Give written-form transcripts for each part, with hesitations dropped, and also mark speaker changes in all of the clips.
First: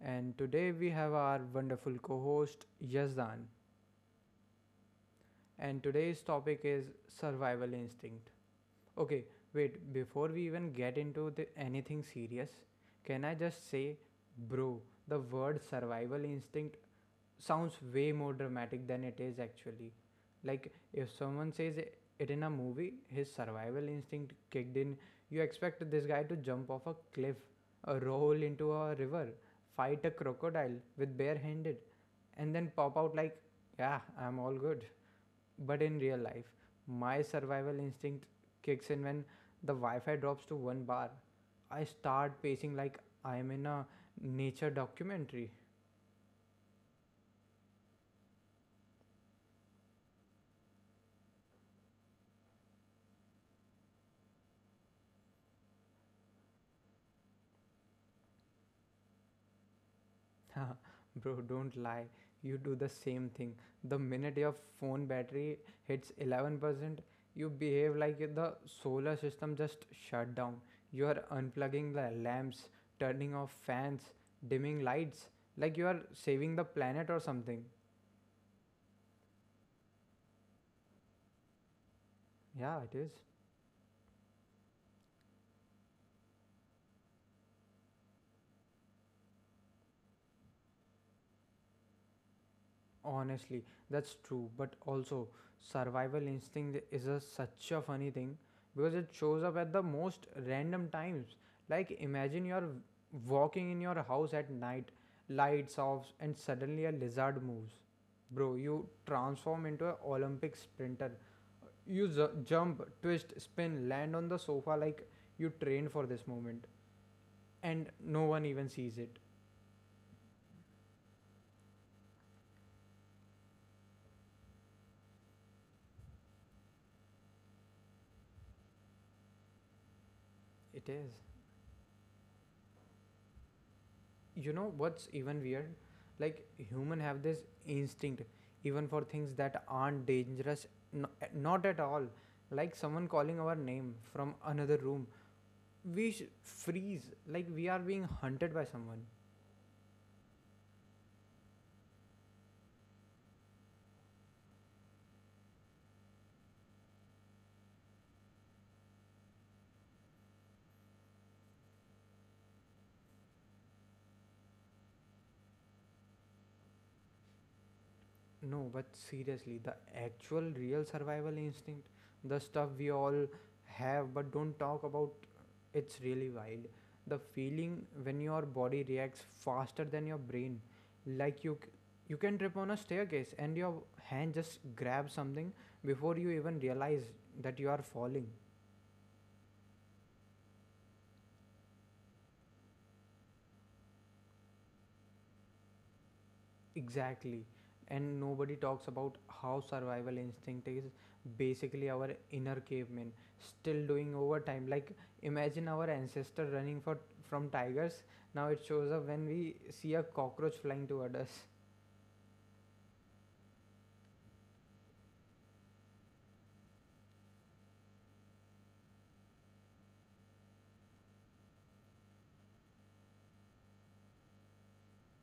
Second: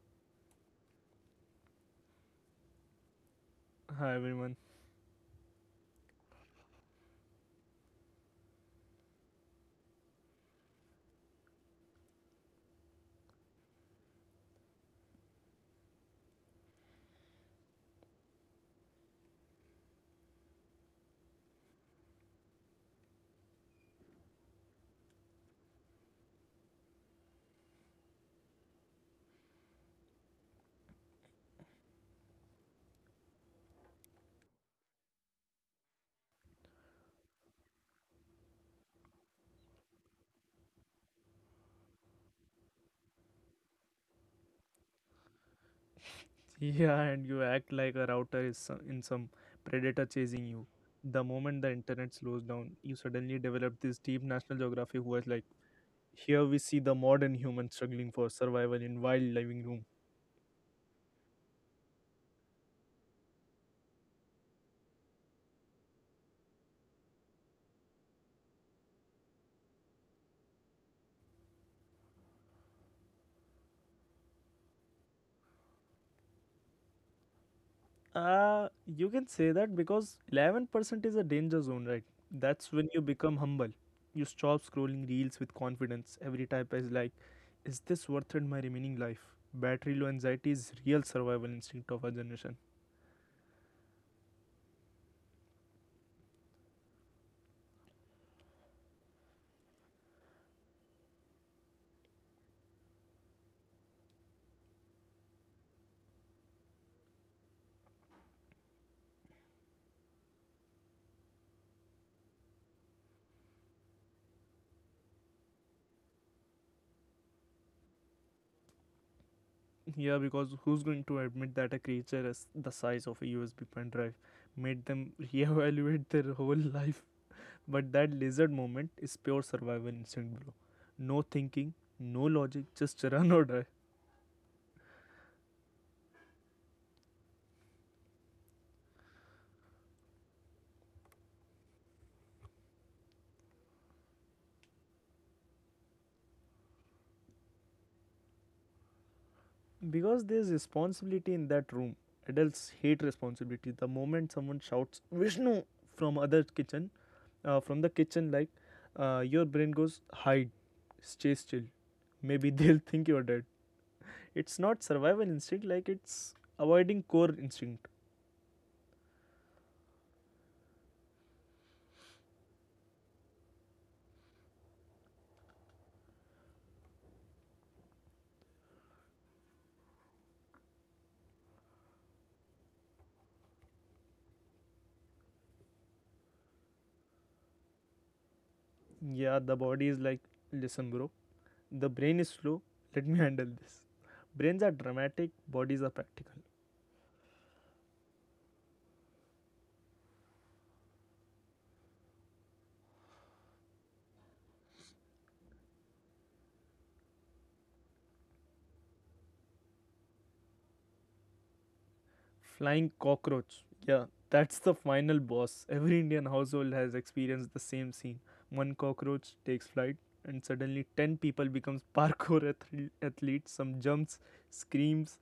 Speaker 1: and today we have our wonderful co host Yazdan.
Speaker 2: Hi everyone.
Speaker 1: And today's topic is survival instinct. Okay, wait, before we even get into anything serious, can I just say, bro, the word survival instinct sounds way more dramatic than it is actually. Like, if someone says it in a movie, his survival instinct kicked in, you expect this guy to jump off a cliff, roll into a river, fight a crocodile with barehanded, and then pop out like, yeah, I'm all good. But in real life, my survival instinct kicks in when the Wi Fi drops to one bar. I start pacing like I'm in a nature documentary.
Speaker 2: Yeah, and you act like a router is in some predator chasing you. The moment the internet slows down, you suddenly develop this deep National Geographic who was like, here we see the modern human struggling for survival in wild living room.
Speaker 1: Bro, don't lie. You do the same thing. The minute your phone battery hits 11%, you behave like the solar system just shut down. You are unplugging the lamps, turning off fans, dimming lights, like you are saving the planet or something.
Speaker 2: Uh, you can say that because 11% is a danger zone, right? That's
Speaker 1: Yeah,
Speaker 2: when
Speaker 1: it
Speaker 2: you
Speaker 1: is.
Speaker 2: become humble. You stop scrolling reels with confidence. Every type is like, is this worth it my remaining life? Battery low anxiety is real survival instinct of our generation.
Speaker 1: Honestly, that's true, but also survival instinct is such a funny thing because it shows up at the most random times. Like imagine you're walking in your house at night, lights off, and suddenly a lizard moves. Bro, you transform into an Olympic sprinter. Jump, twist, spin, land on the sofa like you trained for this moment, and no one even sees it.
Speaker 2: Yeah, because who's going to admit that a creature as the size of a USB pen drive made them reevaluate their whole life? But that lizard moment is pure survival instinct, bro.
Speaker 1: It is.
Speaker 2: No thinking, no logic, just run or die.
Speaker 1: You know what's even weird, like human have this instinct even for things that aren't dangerous, n- not at all, like someone calling our name from another room, freeze like we are being hunted by someone.
Speaker 2: Because there's responsibility in that room. Adults hate responsibility. The moment someone shouts Vishnu from other kitchen, from the kitchen, like your brain goes hide, stay still. Maybe they'll think you're dead. It's not survival instinct, like it's avoiding core instinct.
Speaker 1: No, but seriously, the actual real survival instinct, the stuff we all have but don't talk about, it's really wild. The feeling when your body reacts faster than your brain, like you can trip on a staircase and your hand just grabs something before you even realize that you are falling.
Speaker 2: Yeah, the body is like, listen bro, the brain is slow, let me handle this. Brains are dramatic, bodies are practical.
Speaker 1: Exactly. And nobody talks about how survival instinct is basically our inner caveman still doing overtime. Like imagine our ancestor running for from tigers. Now it shows up when we see a cockroach flying toward us.
Speaker 2: Flying cockroach, yeah, that's the final boss. Every Indian household has experienced the same scene. One cockroach takes flight and suddenly 10 people becomes parkour athletes, some jumps, screams,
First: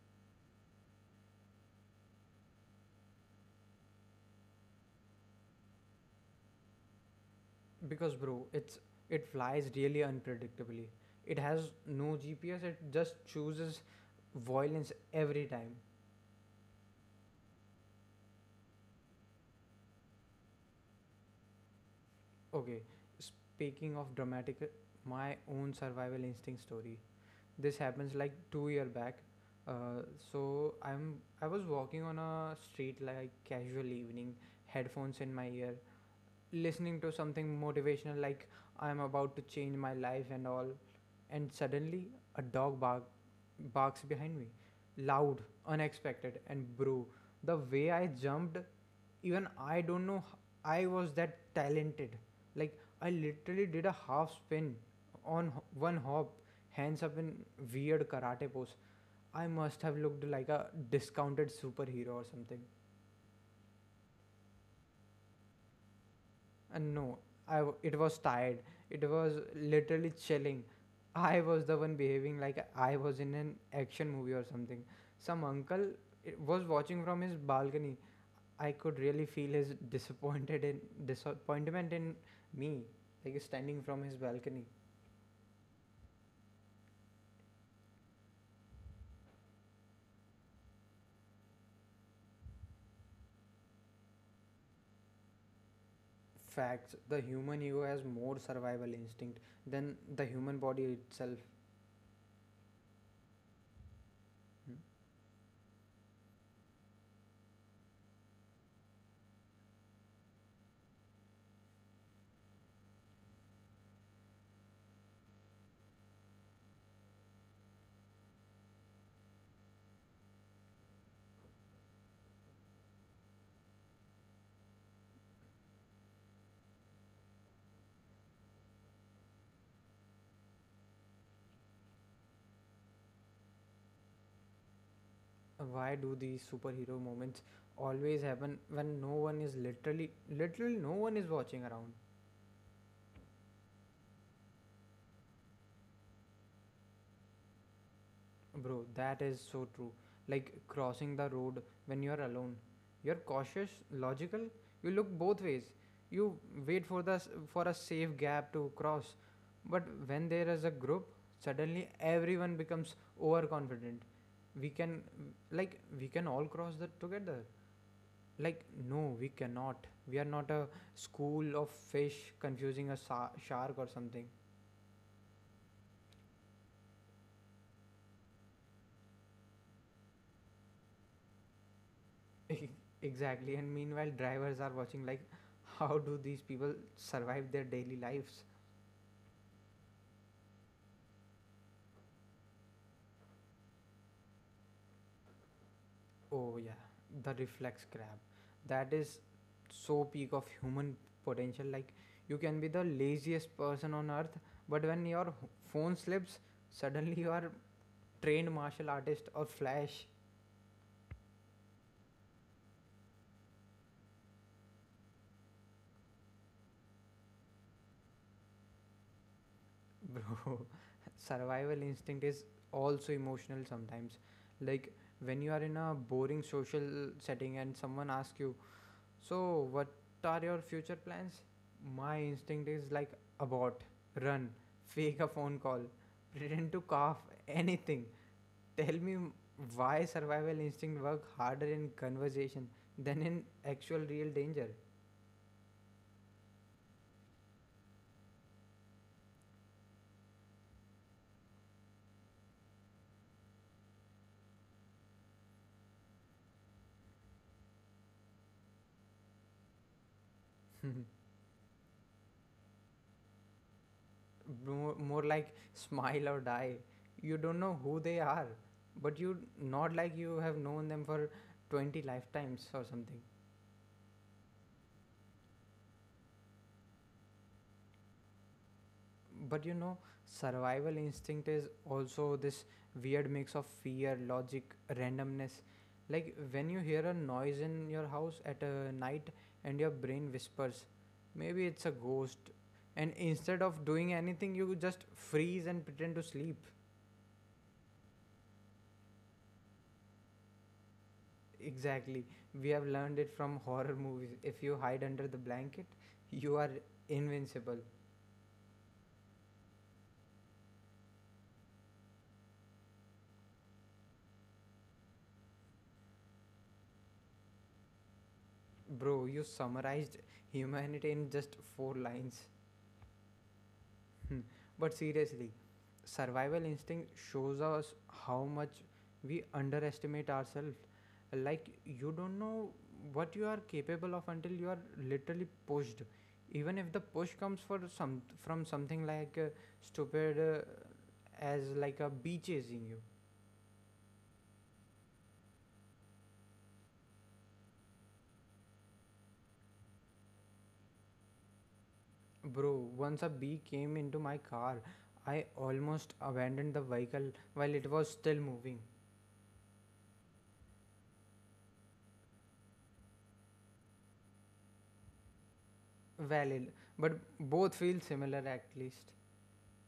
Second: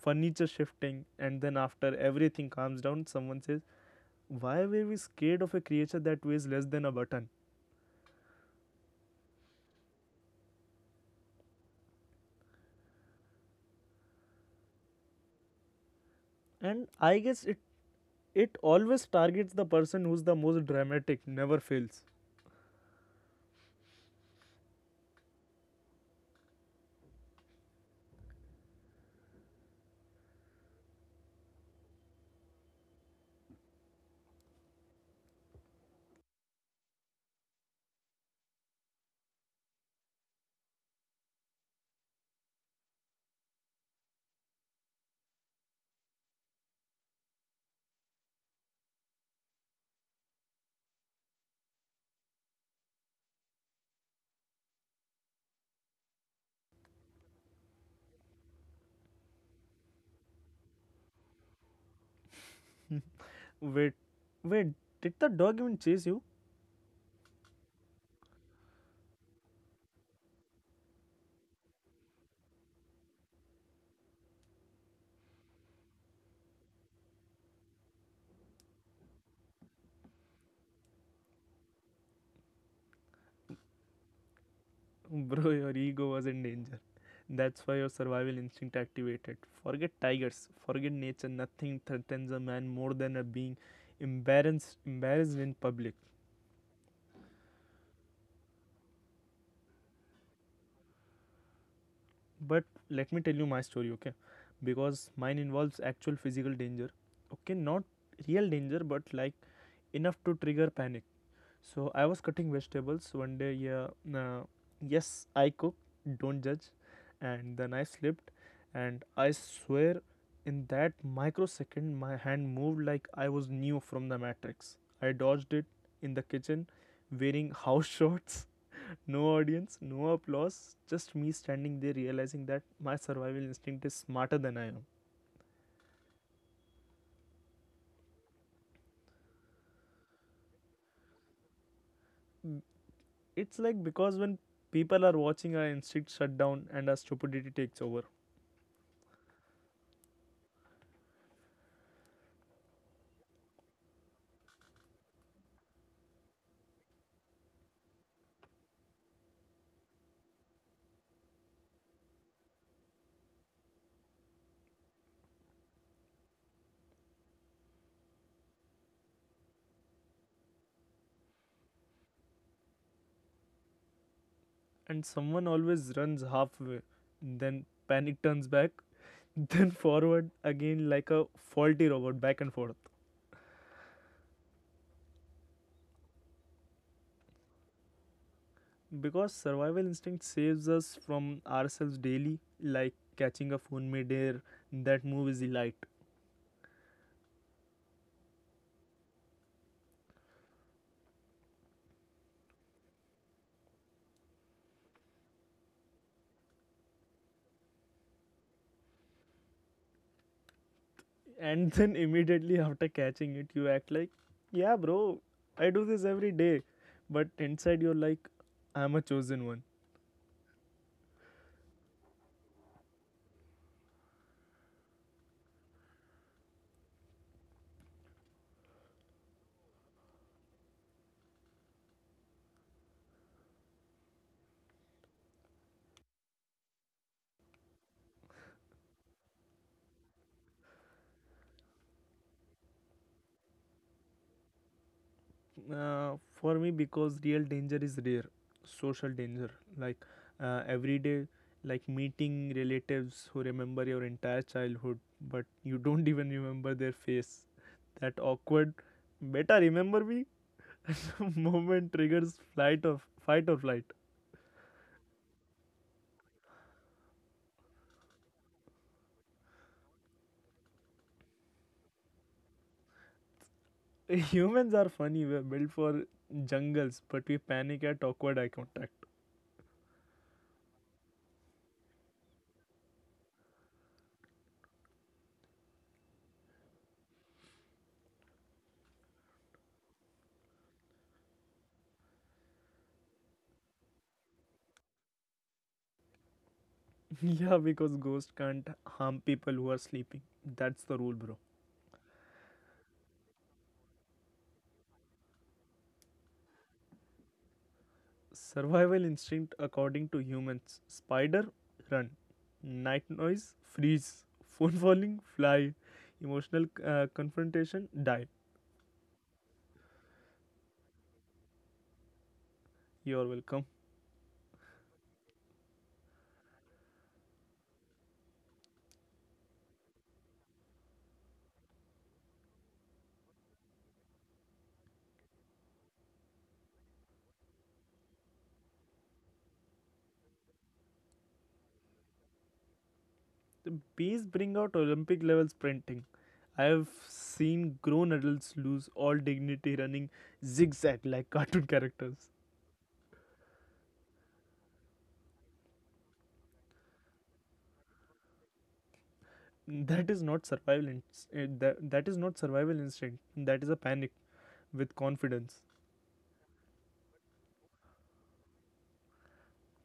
Speaker 2: furniture shifting, and then after everything calms down someone says, why were we scared of a creature that weighs less than a button?
Speaker 1: Because bro, it flies really unpredictably. It has no GPS, it just chooses violence every time.
Speaker 2: And I guess it always targets the person who's the most dramatic. Never fails.
Speaker 1: Okay. Speaking of dramatic, my own survival instinct story. This happens like 2 year back. Uh, so i'm I was walking on a street, like casual evening, headphones in my ear, listening to something motivational like I'm about to change my life and all, and suddenly a dog bark, barks behind me, loud, unexpected, and bro, the way I jumped, even I don't know, I was that talented. Like I literally did a half spin on one hop, hands up in weird karate pose. I must have looked like a discounted superhero or something.
Speaker 2: Wait, wait, did the dog even chase you?
Speaker 1: And no, it was tired. It was literally chilling. I was the one behaving like I was in an action movie or something. Some uncle, was watching from his balcony. I could really feel his disappointed in disappointment in me, like standing from his balcony.
Speaker 2: Bro, your ego was in danger. That's why your survival instinct activated. Forget tigers, forget nature. Nothing threatens a man more than a being embarrassed in public.
Speaker 1: Facts: the human ego has more survival instinct than the human body itself.
Speaker 2: But let me tell you my story, okay?
Speaker 1: Hmm.
Speaker 2: Because mine involves actual physical danger. Okay, not real danger, but like enough to trigger panic. So I was cutting vegetables one day. Yeah, uh, yes, I cook. Don't judge. And then I slipped, and I swear, in that microsecond, my hand moved like I was new from the Matrix. I dodged it in the kitchen, wearing house shorts. No audience, no applause, just me standing there realizing that my survival instinct is smarter than I am.
Speaker 1: Why do these superhero moments always happen when no one is literally literally no one is watching around?
Speaker 2: It's like because when people are watching, our instinct shut down and our stupidity takes over.
Speaker 1: Bro, that is so true. Like crossing the road when you are alone, you're cautious, logical, you look both ways, you wait for for a safe gap to cross, but when there is a group, suddenly everyone becomes overconfident. We can Like we can all cross that together. Like, no, we cannot. We are not a school of fish confusing shark or something.
Speaker 2: And someone always runs halfway, then panic, turns back, then forward again, like a faulty robot, back and forth.
Speaker 1: Exactly. And meanwhile, drivers are watching, like, how do these people survive their daily lives?
Speaker 2: Because survival instinct saves us from ourselves daily, like catching a phone midair. That move is light.
Speaker 1: Oh, yeah, the reflex grab. That is so peak of human potential. Like, you can be the laziest person on earth, but when your phone slips, suddenly you are trained martial artist or flash.
Speaker 2: And then immediately after catching it, you act like, yeah bro, I do this every day. But inside you're like, I'm a chosen one.
Speaker 1: Bro, survival instinct is also emotional sometimes. Like when you are in a boring social setting and someone asks you, so, what are your future plans? My instinct is like abort, run, fake a phone call, pretend to cough, anything. Tell me why survival instinct work harder in conversation than in actual real danger.
Speaker 2: For me because real danger is rare. Social danger, like every day, like meeting relatives who remember your entire childhood but you don't even remember their face. That awkward better remember me moment triggers flight of fight or flight.
Speaker 1: More like smile or die. You don't know who they are, but you not like you have known them for 20 lifetimes or something.
Speaker 2: Humans are funny. We're built for jungles but we panic at awkward eye contact.
Speaker 1: But you know, survival instinct is also this weird mix of fear, logic, randomness. Like when you hear a noise in your house at a night and your brain whispers maybe it's a ghost, and instead of doing anything you just freeze and pretend to sleep.
Speaker 2: Yeah, because ghosts can't harm people who are sleeping. That's the rule, bro.
Speaker 1: Exactly. We have learned it from horror movies. If you hide under the blanket, you are invincible.
Speaker 2: Survival instinct according to humans. Spider, run. Night noise, freeze. Phone falling, fly. Emotional confrontation, die.
Speaker 1: Bro, you summarized humanity in just four lines.
Speaker 2: You're welcome.
Speaker 1: Hmm. But seriously, survival instinct shows us how much we underestimate ourselves. Like, you don't know what you are capable of until you are literally pushed. Even if the push comes for some from something like stupid, as like a bee chasing you.
Speaker 2: The bees bring out Olympic level sprinting. I have seen grown adults lose all dignity running zigzag like cartoon characters.
Speaker 1: Bro, once a bee came into my car, I almost abandoned the vehicle while it was still moving.
Speaker 2: That is not survival. That is not survival instinct. That is a panic with confidence.
Speaker 1: Valid, but both feel similar at least.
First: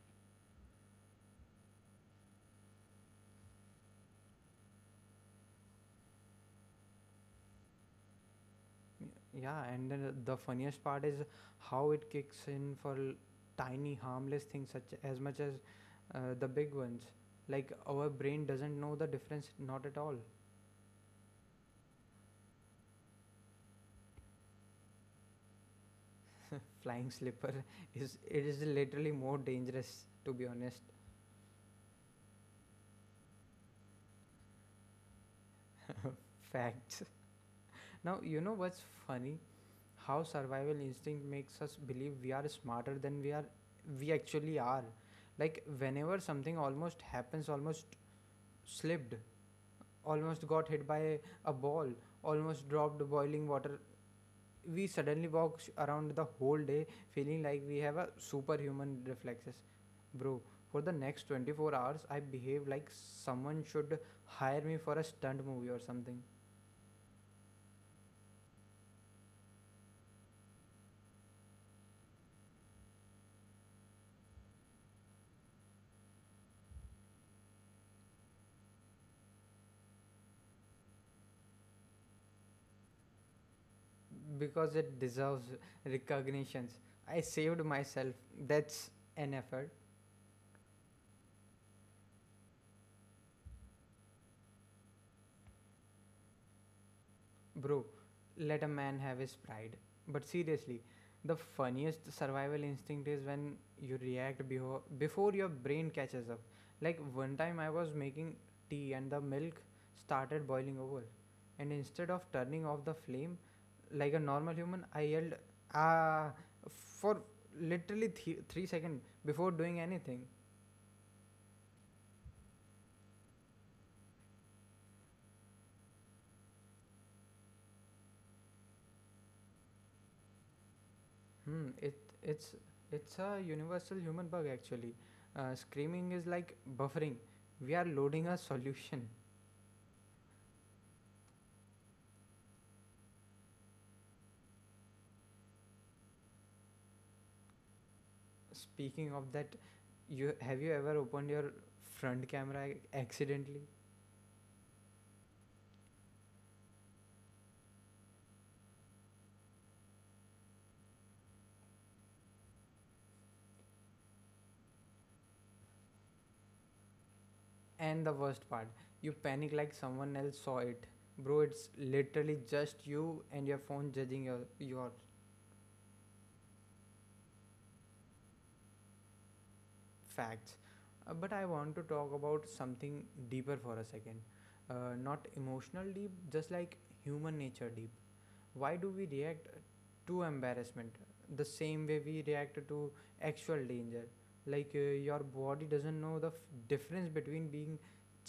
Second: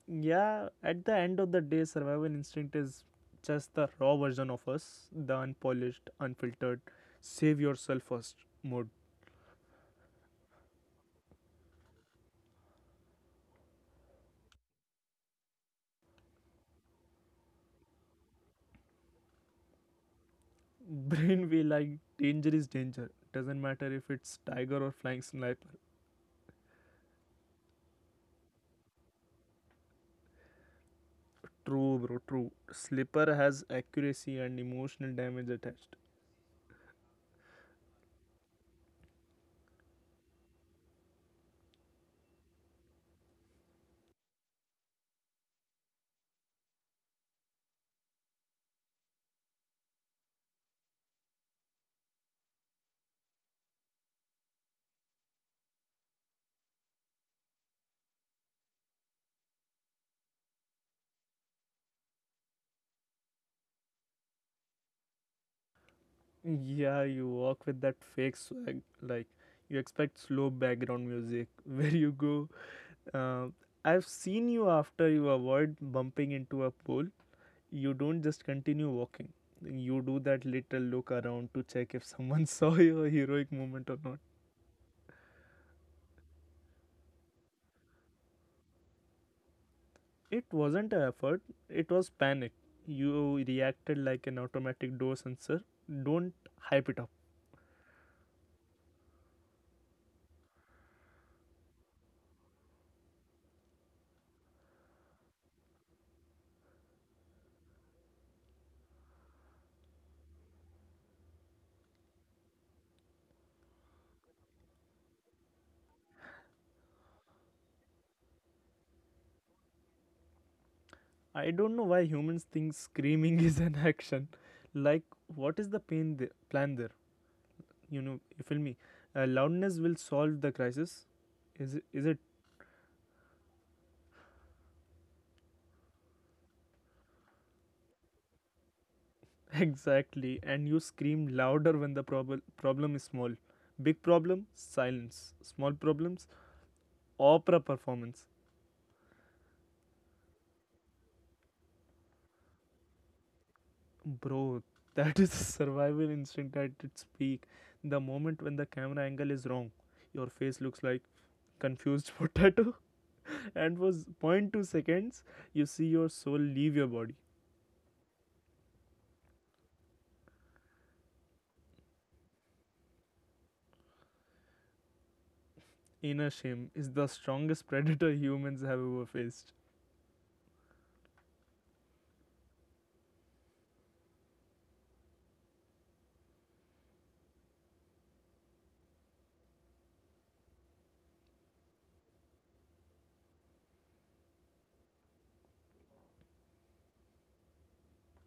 Speaker 2: Yeah, at the end of the day, survival instinct is just the raw version of us, the unpolished, unfiltered, save yourself first mode.
Speaker 1: Yeah, and then the funniest part is how it kicks in for tiny harmless things such as much as the big ones. Like our brain doesn't know the difference, not at all.
Speaker 2: Brain way like, danger is danger. Doesn't matter if it's tiger or flying sniper.
Speaker 1: Flying slipper is, it is literally more dangerous, to be honest.
Speaker 2: True, bro, true. Slipper has accuracy and emotional damage attached.
Speaker 1: Facts. Now you know what's funny? How survival instinct makes us believe we are smarter than we actually are. Like whenever something almost happens, almost slipped, almost got hit by a ball, almost dropped boiling water, we suddenly around the whole day feeling like we have a superhuman reflexes. Bro, for the next 24 hours I behave like someone should hire me for a stunt movie or something.
Speaker 2: Yeah, you walk with that fake swag. Like, you expect slow background music. Where you go, uh, I've seen you. After you avoid bumping into a pole, you don't just continue walking. You do that little look around to check if someone saw your heroic moment or not.
Speaker 1: Because it deserves recognitions. I saved myself. That's an effort.
Speaker 2: It wasn't an effort, it was panic. You reacted like an automatic door sensor. Don't hype it up.
Speaker 1: Bro, let a man have his pride. But seriously, the funniest survival instinct is when you react before your brain catches up. Like one time I was making tea and the milk started boiling over. And instead of turning off the flame like a normal human, I yelled, ah, for literally 3 seconds before doing anything.
Speaker 2: I don't know why humans think screaming is an action. Like, what is the plan there? You know, you feel me? Loudness will solve the crisis.
Speaker 1: Hmm,
Speaker 2: Is it?
Speaker 1: it
Speaker 2: Is it?
Speaker 1: it's it's a universal human bug actually. Screaming is like buffering. We are loading a solution.
Speaker 2: Exactly, and you scream louder when the problem is small. Big problem, silence. Small problems, opera performance.
Speaker 1: Speaking of that, you have you ever opened your front camera accidentally?
Speaker 2: Bro, that is survival instinct at its peak. The moment when the camera angle is wrong, your face looks like confused potato, and for 0.2 seconds, you see your soul leave your body.
Speaker 1: And the worst part, you panic like someone else saw it. Bro, it's literally just you and your phone judging your
Speaker 2: Inner shame is the strongest predator humans have ever faced.
Speaker 1: facts. But I want to talk about something deeper for a second. Not emotional deep, just like human nature deep. Why do we react to embarrassment the same way we react to actual danger? Like your body doesn't know the difference between being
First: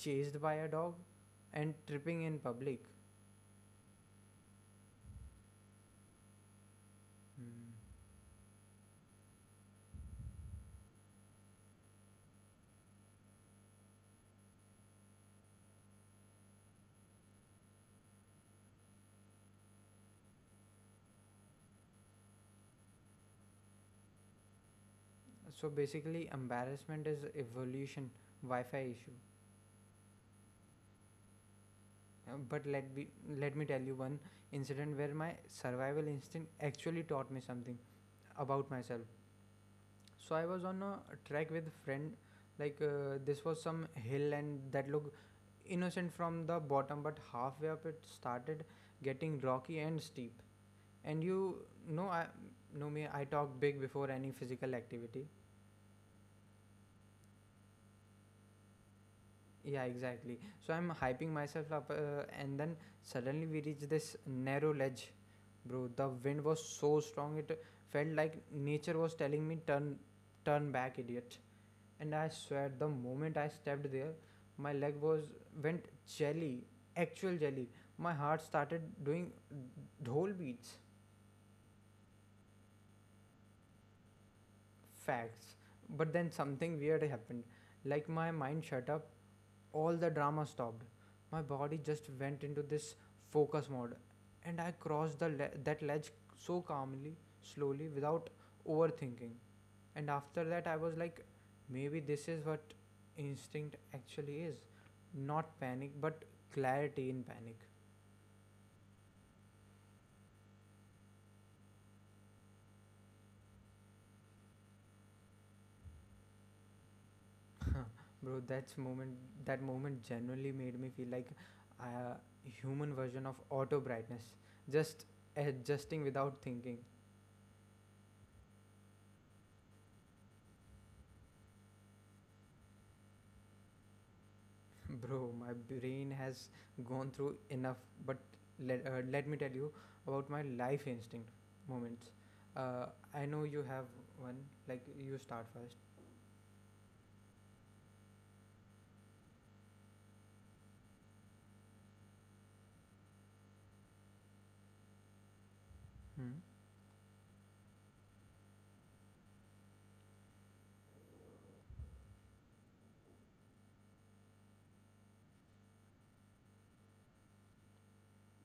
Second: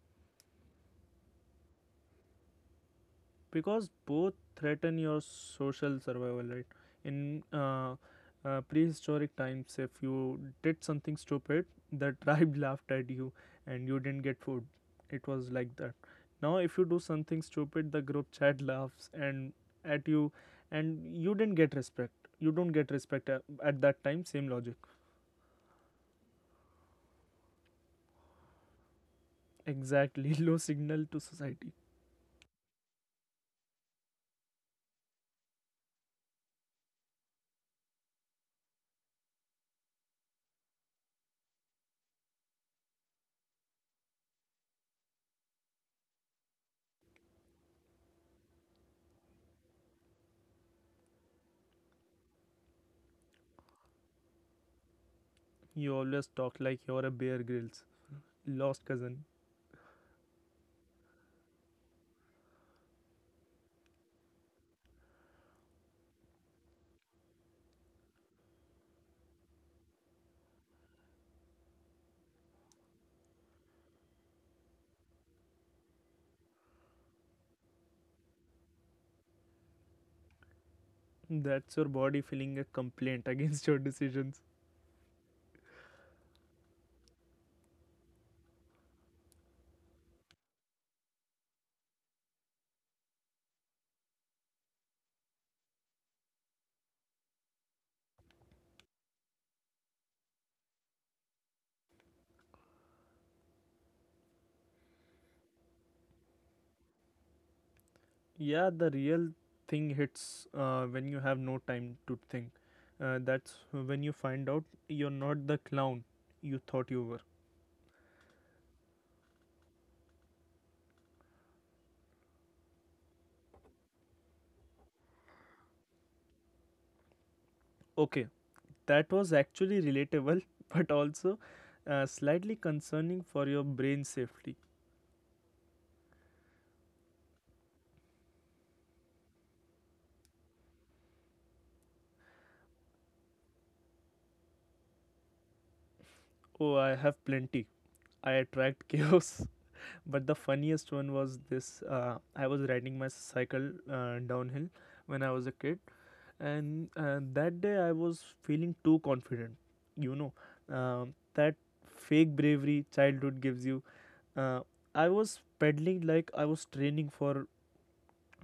Speaker 1: chased by a dog and tripping in public.
Speaker 2: Because both threaten your social survival, right? In
Speaker 1: Hmm.
Speaker 2: prehistoric times, if you did something stupid, the tribe laughed at you and you didn't get food. It was like that. Now if you do something stupid, the group chat laughs and at you, and you didn't get respect. You don't get respect at that time. Same logic.
Speaker 1: So basically embarrassment is evolution wi-fi issue.
Speaker 2: Exactly. Low signal to society.
Speaker 1: But let me tell you one incident where my survival instinct actually taught me something about myself. So I was on a trek with friend. Like this was some hill and that looked innocent from the bottom, but halfway up it started getting rocky and steep. And you know, I know me. I talk big before any physical activity.
Speaker 2: You always talk like you're a Bear Grills lost cousin.
Speaker 1: Yeah, exactly. So I'm hyping myself up, and then suddenly we reach this narrow ledge, bro. The wind was so strong it felt like nature was telling me turn back, idiot. And I swear the moment I stepped there, my leg was went jelly, actual jelly. My heart started doing dhol beats,
Speaker 2: That's your body feeling a complaint against your decisions.
Speaker 1: facts. But then something weird happened. Like my mind shut up, all the drama stopped. My body just went into this focus mode, and I crossed that ledge so calmly, slowly, without overthinking. And after that I was like, maybe this is what instinct actually is, not panic, but clarity in panic.
Speaker 2: Yeah, the real thing hits when you have no time to think. That's when you find out you're not the clown you thought you were.
Speaker 1: Bro that's moment that moment genuinely made me feel like a human version of auto brightness, just adjusting without thinking.
Speaker 2: Okay, that was actually relatable, but also slightly concerning for your brain safety.
Speaker 1: Bro, my brain has gone through enough, but let me tell you about my life instinct moments. uh, I know you have one, like you start first.
Speaker 2: Oh, I have plenty. I attract chaos. But the funniest one was this. I was riding my cycle downhill when I was a kid,
Speaker 1: Hmm?
Speaker 2: and that day I was feeling too confident. You know, that fake bravery childhood gives you. Uh, I was pedaling like I was training for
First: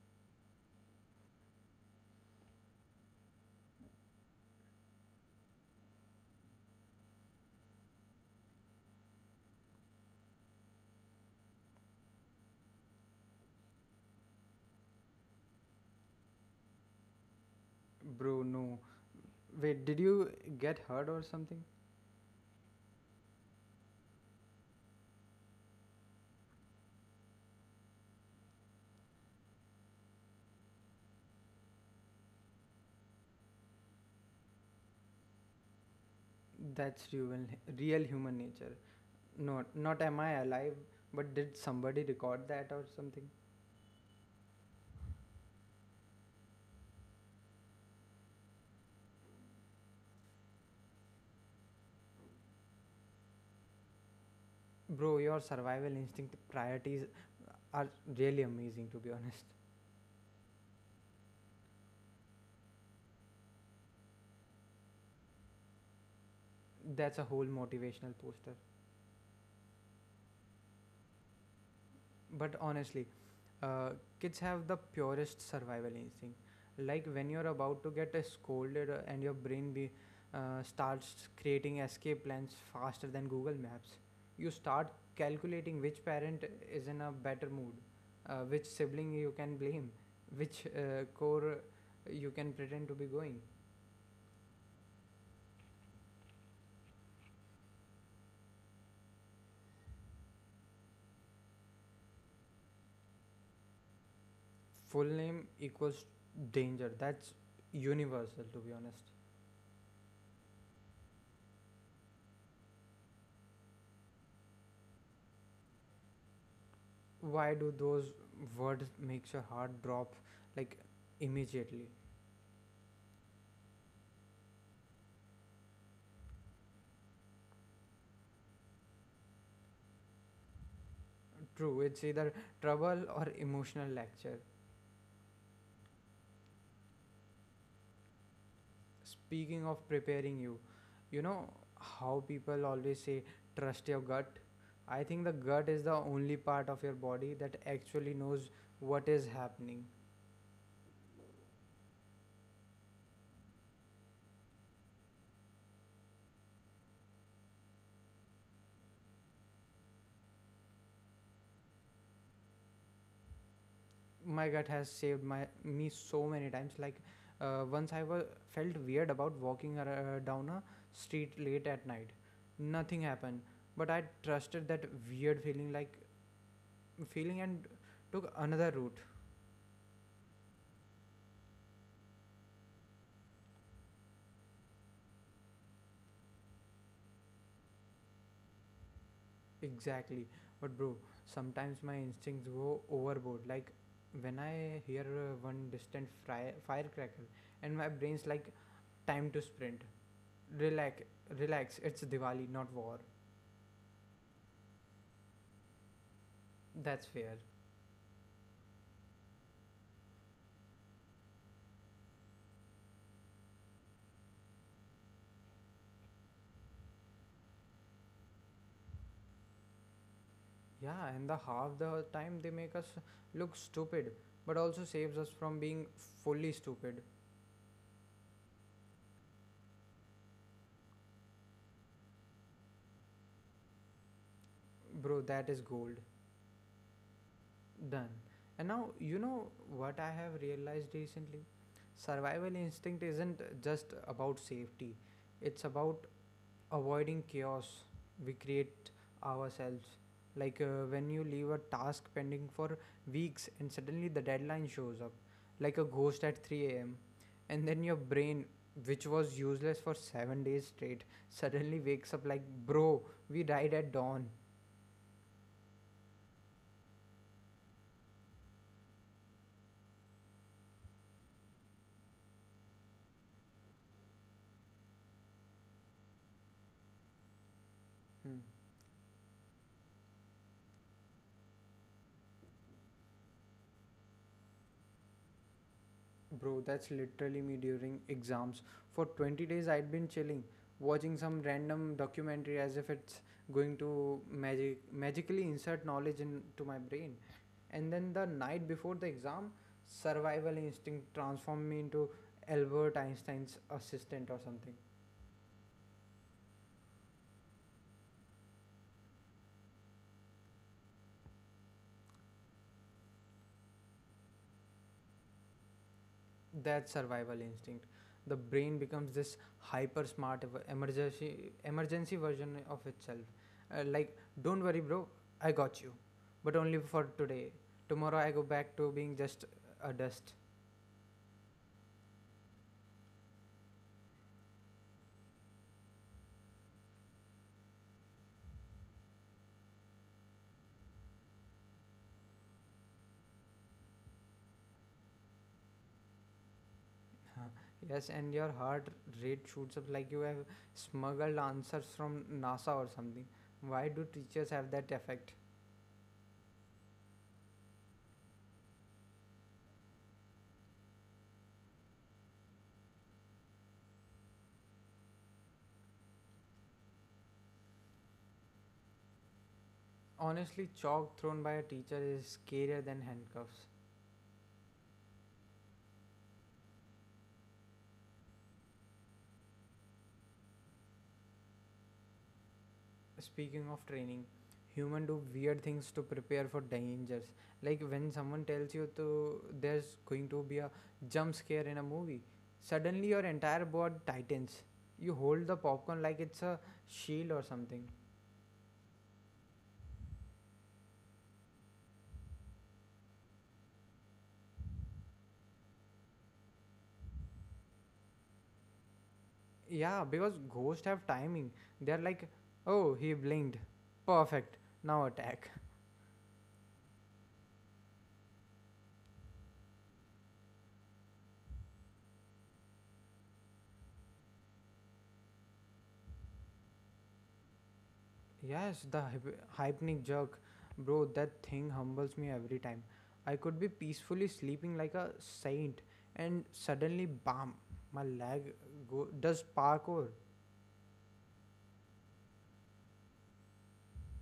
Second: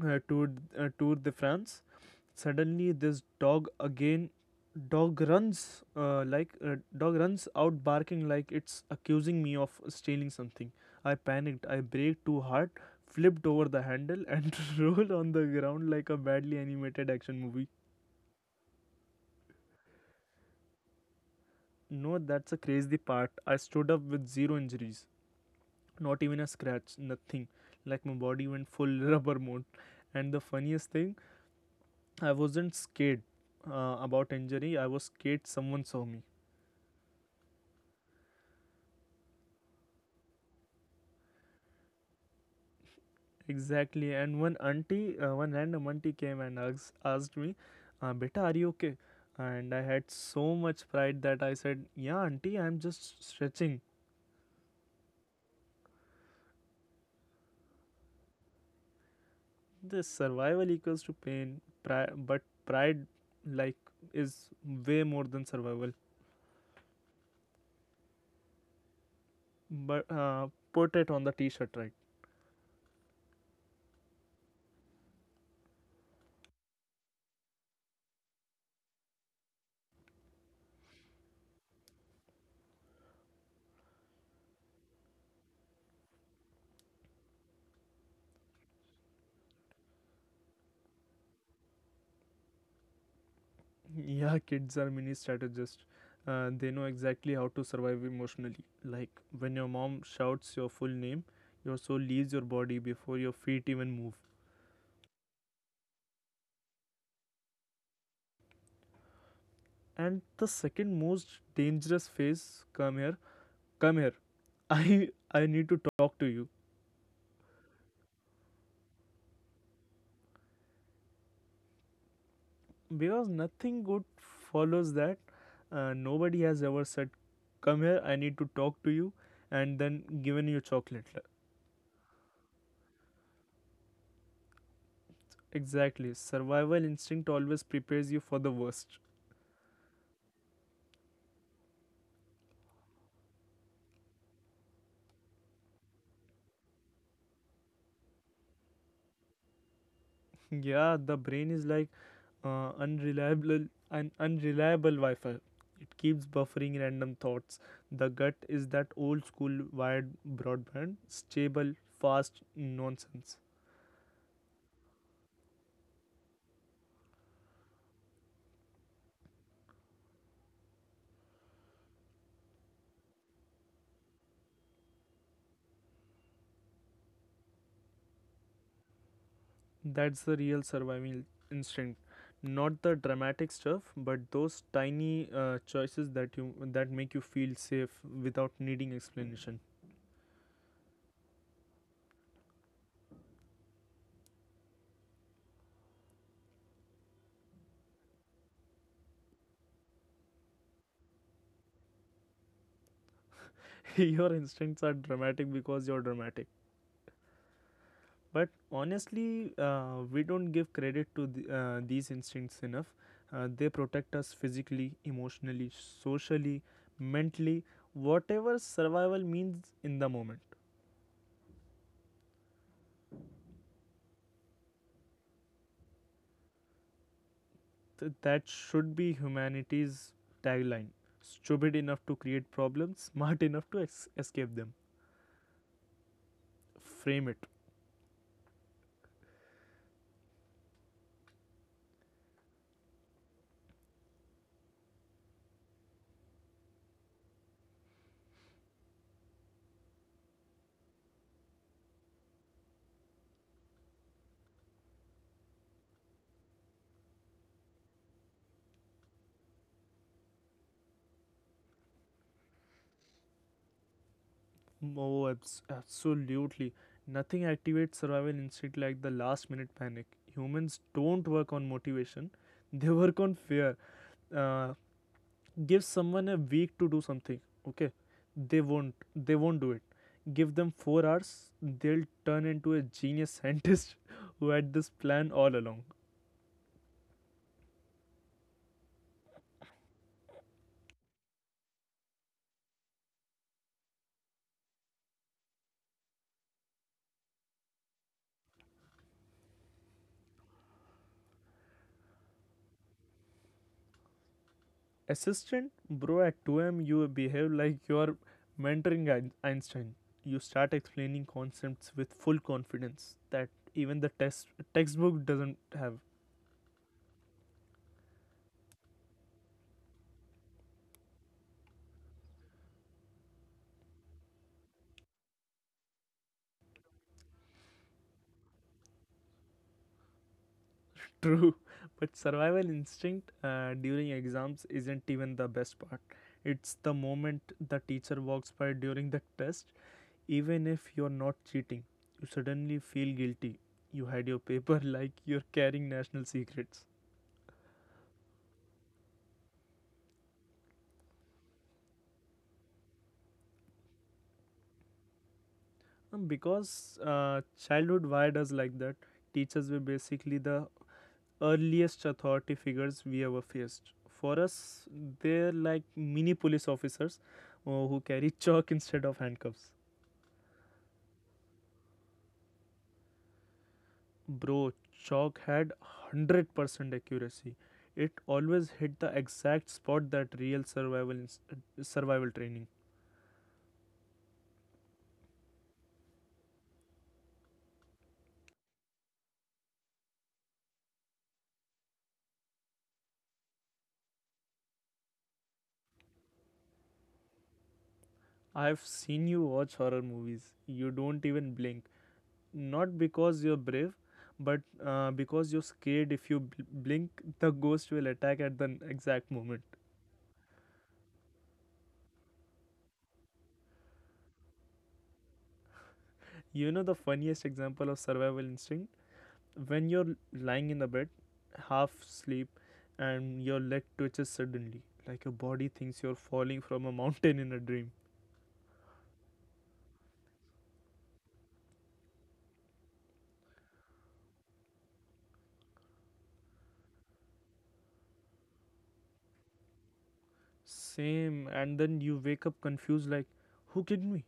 Speaker 2: uh, Tour Tour de France. Suddenly, this dog again. Dog runs out barking like it's accusing me of stealing something. I panicked. I braked too hard, flipped over the handle, and rolled on the ground like a badly animated action movie.
Speaker 1: Bro no. Wait, did you get hurt or something?
Speaker 2: No, that's a crazy part. I stood up with zero injuries, not even a scratch, nothing. Like my body went full rubber mode. And the funniest thing, I wasn't scared about injury. I was scared someone saw me.
Speaker 1: That's real, real human nature. No, not am I alive, but did somebody record that or something?
Speaker 2: Exactly. And one random auntie came and asked me, Beta, are you okay? And I had so much pride that I said, yeah, auntie, I'm just stretching.
Speaker 1: Bro, your survival instinct priorities are really amazing to be honest.
Speaker 2: This survival equals to pain, but pride, like, is way more than survival.
Speaker 1: That's a whole motivational poster.
Speaker 2: But put it on the t shirt, right?
Speaker 1: But honestly, uh, kids have the purest survival instinct like when you're about to get scolded and your brain starts creating escape plans faster than Google Maps. You start calculating which parent is in a better mood, which sibling you can blame, which core you can pretend to be going.
Speaker 2: Yeah, kids are mini strategists. They know exactly how to survive emotionally. Like, when your mom shouts your full name, your soul leaves your body before your feet even move.
Speaker 1: Full name equals danger. That's universal, to be honest.
Speaker 2: And the second most dangerous phase, come here, come here. i I need to talk to you.
Speaker 1: Why do those words makes your heart drop, like, immediately?
Speaker 2: Because nothing good follows that. Nobody has ever said, come here, I need to talk to you, and then given you chocolate.
Speaker 1: True, it's either trouble or emotional lecture.
Speaker 2: Exactly, survival instinct always prepares you for the worst.
Speaker 1: Speaking of preparing you, you know how people always say trust your gut? I think the gut is the only part of your body that actually knows what is happening.
Speaker 2: Yeah, the brain is like unreliable an unreliable Wi-Fi. It keeps buffering random thoughts. The gut is that old school wired broadband, stable, fast nonsense.
Speaker 1: My gut has saved my me so many times. Like, once I was felt weird about walking down a street late at night. Nothing happened, but I trusted that weird feeling and took another route.
Speaker 2: That's the real survival instinct. Not the dramatic stuff, but those tiny choices that you that make you feel safe without needing explanation.
Speaker 1: Exactly. But bro, sometimes my instincts go overboard. Like when I hear one distant firecracker and my brain's like, time to sprint. Relax, relax. It's Diwali, not war.
Speaker 2: Your instincts are dramatic because you're dramatic.
Speaker 1: That's fair.
Speaker 2: But honestly, we don't give credit to these instincts enough. They protect us physically, emotionally, socially, mentally, whatever survival means in the moment.
Speaker 1: Yeah, and the half the time they make us look stupid, but also saves us from being fully stupid.
Speaker 2: That should be humanity's tagline. Stupid enough to create problems, smart enough to escape them.
Speaker 1: Bro, that is gold.
Speaker 2: Frame it.
Speaker 1: Done. And now, you know what I have realized recently? Survival instinct isn't just about safety, it's about avoiding chaos we create ourselves. Like when you leave a task pending for weeks and suddenly the deadline shows up, like a ghost at 3 a.m., and then your brain, which was useless for 7 days straight, suddenly wakes up like, bro, we died at dawn.
Speaker 2: Oh, absolutely. Nothing activates survival instinct like the last minute panic. Humans don't work on motivation, they work on fear. Uh, Give someone a week to do something, okay?
Speaker 1: Hmm.
Speaker 2: They won't. They won't do it. Give them 4 hours, they'll turn into a genius scientist who had this plan all along.
Speaker 1: Bro, that's literally me during exams. For 20 days, I'd been chilling, watching some random documentary as if it's going to magically insert knowledge into my brain. And then the night before the exam, survival instinct transformed me into Albert Einstein's assistant or something.
Speaker 2: Assistant, bro, at 2 a.m. you behave like you are mentoring Einstein. You start explaining concepts with full confidence that even the test textbook doesn't have.
Speaker 1: That survival instinct. The brain becomes this hyper smart emergency version of itself. Like, don't worry, bro, I got you, but only for today. Tomorrow I go back to being just a dust.
Speaker 2: True, but survival instinct during exams isn't even the best part. It's the moment the teacher walks by during the test. Even if you're not cheating, you suddenly feel guilty. You hide your paper like you're carrying national secrets.
Speaker 1: Huh. Yes, and your heart rate shoots up like you have smuggled answers from NASA or something. Why do teachers have that effect?
Speaker 2: Because childhood wired us like that, teachers were basically the earliest authority figures we ever faced. For us, they're like mini police officers who carry chalk instead of handcuffs.
Speaker 1: Honestly, chalk thrown by a teacher is scarier than handcuffs.
Speaker 2: Bro, chalk had 100% accuracy. It always hit the exact spot that real survival training.
Speaker 1: Speaking of training, human do weird things to prepare for dangers. Like when someone tells you to there's going to be a jump scare in a movie, suddenly your entire body tightens. You hold the popcorn like it's a shield or something.
Speaker 2: I've seen you watch horror movies. You don't even blink, not because you're brave but because you're scared if you blink the ghost will attack at the exact moment.
Speaker 1: Yeah, because ghosts have timing. They're like, oh, he blinked. Perfect. Now attack.
Speaker 2: You know the funniest example of survival instinct? When you're lying in the bed, half asleep, and your leg twitches suddenly, like your body thinks you're falling from a mountain in a dream.
Speaker 1: Yes, the hypnic jerk. Bro, that thing humbles me every time. I could be peacefully sleeping like a saint, and suddenly, bam, my leg does parkour.
Speaker 2: Same, and then you wake up confused like, who kicked me?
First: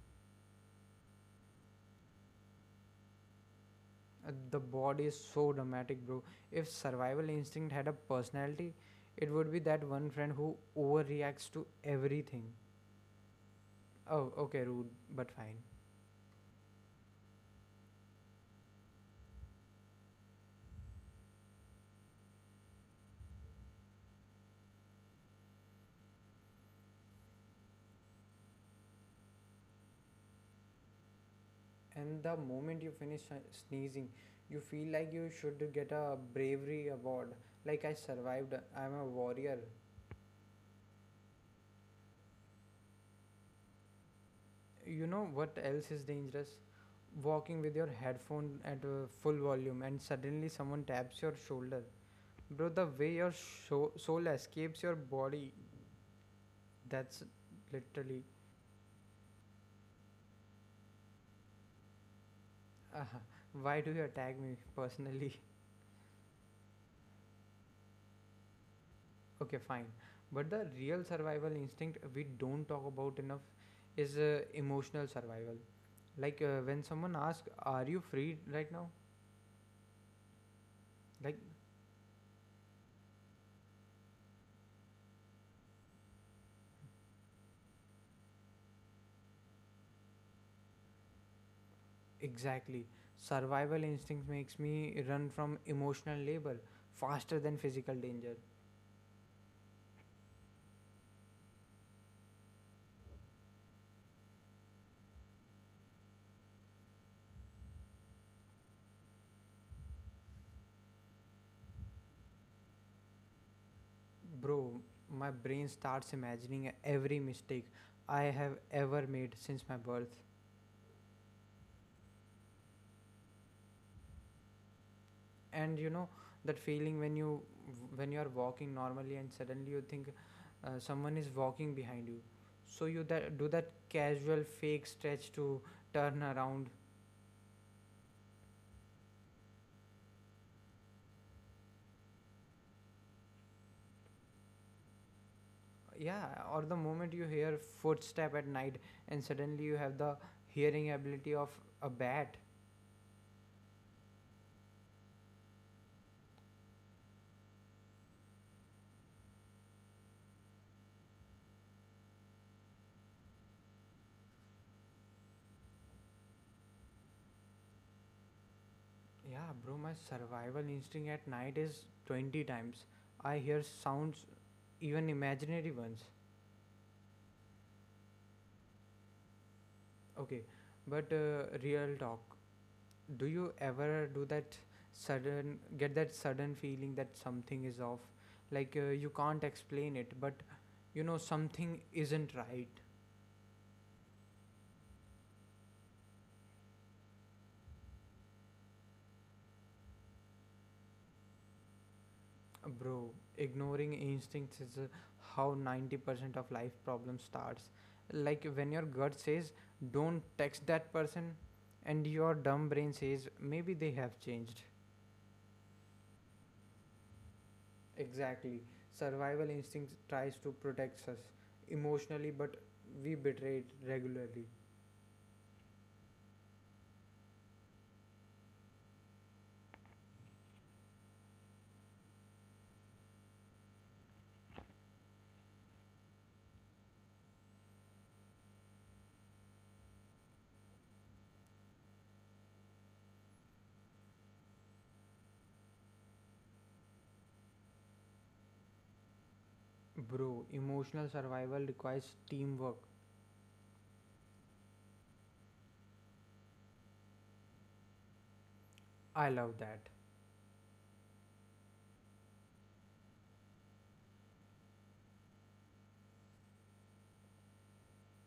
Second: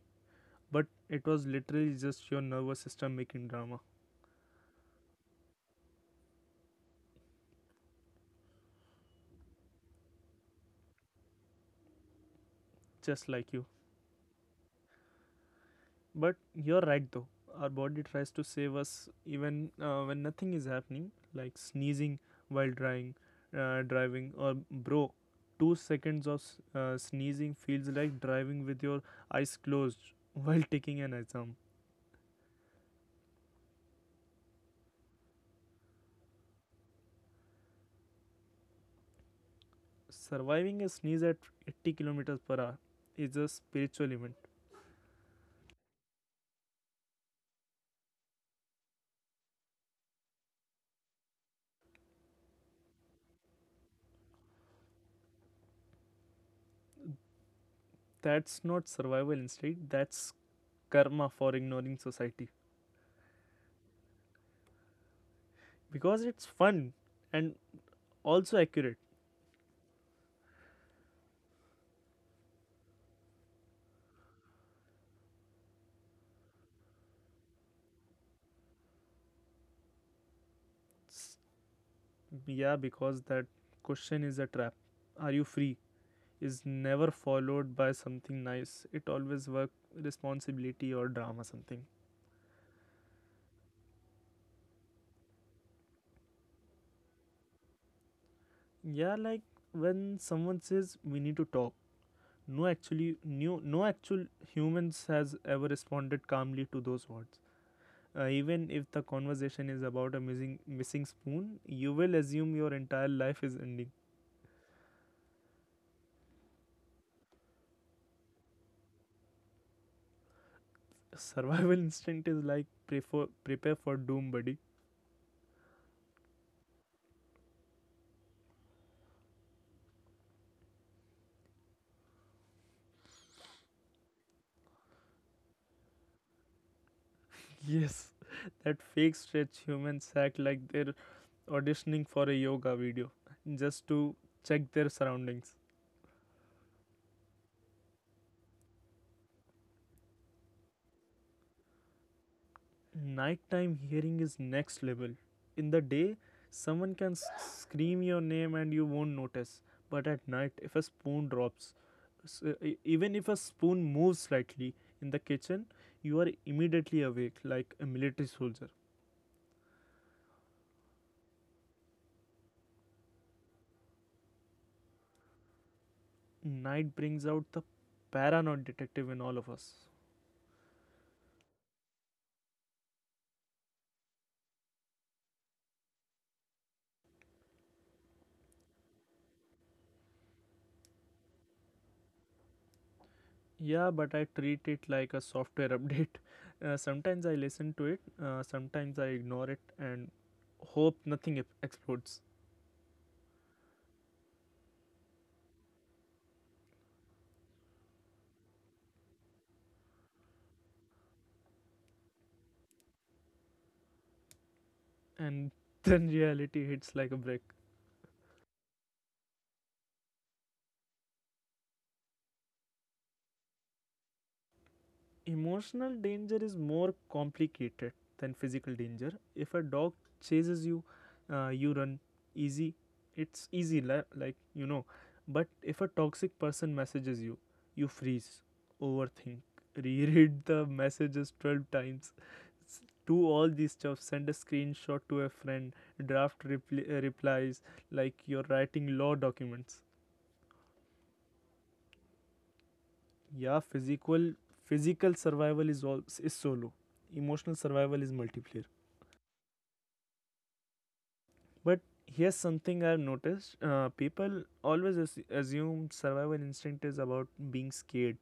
Speaker 2: But it was literally just your nervous system making drama.
Speaker 1: The body is so dramatic, bro. If survival instinct had a personality, it would be that one friend who overreacts to everything.
Speaker 2: Just like you.
Speaker 1: Oh, okay, rude, but fine.
Speaker 2: But you're right though. Our body tries to save us even when nothing is happening, like sneezing while driving, driving or bro, 2 seconds of sneezing feels like driving with your eyes closed while taking an exam.
Speaker 1: And the moment you finish sneezing, you feel like you should get a bravery award. Like, I survived, I'm a warrior.
Speaker 2: Surviving a sneeze at 80 kilometers per hour is a spiritual event.
Speaker 1: You know what else is dangerous? Walking with your headphone at full volume and suddenly someone taps your shoulder. Bro, the way your soul escapes your body, that's literally.
Speaker 2: That's not survival instinct. That's karma for ignoring society.
Speaker 1: Uh, why do you attack me personally?
Speaker 2: Because it's fun and also accurate.
Speaker 1: Okay, fine. But the real survival instinct we don't talk about enough is emotional survival. Like when someone asks, are you free right now? Like,
Speaker 2: S- Yeah, because that question is a trap. Are you free? Is never followed by something nice. It always work responsibility or drama something.
Speaker 1: exactly. Survival instinct makes me run from emotional labor faster than physical danger.
Speaker 2: Yeah, like when someone says we need to talk. No, actually, new no actual humans has ever responded calmly to those words. Even if the conversation is about a missing spoon, you will assume your entire life is ending.
Speaker 1: Bro, my brain starts imagining every mistake I have ever made since my birth.
Speaker 2: Survival instinct is like prepare for doom, buddy.
Speaker 1: And you know that feeling when you are walking normally and suddenly you think someone is walking behind you, so you that do that casual fake stretch to turn around?
Speaker 2: Yes, that fake stretch, humans act like they're auditioning for a yoga video just to check their surroundings.
Speaker 1: Yeah, or the moment you hear footstep at night and suddenly you have the hearing ability of a bat.
Speaker 2: Nighttime hearing is next level. In the day, someone can scream your name and you won't notice, but at night, if a spoon drops, even if a spoon moves slightly in the kitchen, you are immediately awake like a military soldier.
Speaker 1: Yeah bro, my survival instinct at night is 20 times. I hear sounds, even imaginary ones.
Speaker 2: Night brings out the paranoid detective in all of us.
Speaker 1: Okay, but real talk, do you ever do that sudden get that sudden feeling that something is off, like you can't explain it but you know something isn't right?
Speaker 2: Yeah, but I treat it like a software update. Sometimes I listen to it, sometimes I ignore it and hope nothing explodes.
Speaker 1: Bro, ignoring instincts is how 90% of life problems starts. Like when your gut says don't text that person and your dumb brain says maybe they have changed.
Speaker 2: And then reality hits like a brick.
Speaker 1: Exactly. Survival instinct tries to protect us emotionally, but we betray it regularly.
Speaker 2: Emotional danger is more complicated than physical danger. If a dog chases you, you run, easy. It's easy, like, you know. But if a toxic person messages you, you freeze, overthink, reread the messages 12 times, do all this stuff, send a screenshot to a friend, draft replies like you're writing law documents.
Speaker 1: Bro, emotional survival requires teamwork.
Speaker 2: Yeah, physical survival is all, is solo. Emotional survival is multiplayer.
Speaker 1: I love that.
Speaker 2: But here's something I've noticed, people always assume survival instinct is about being scared,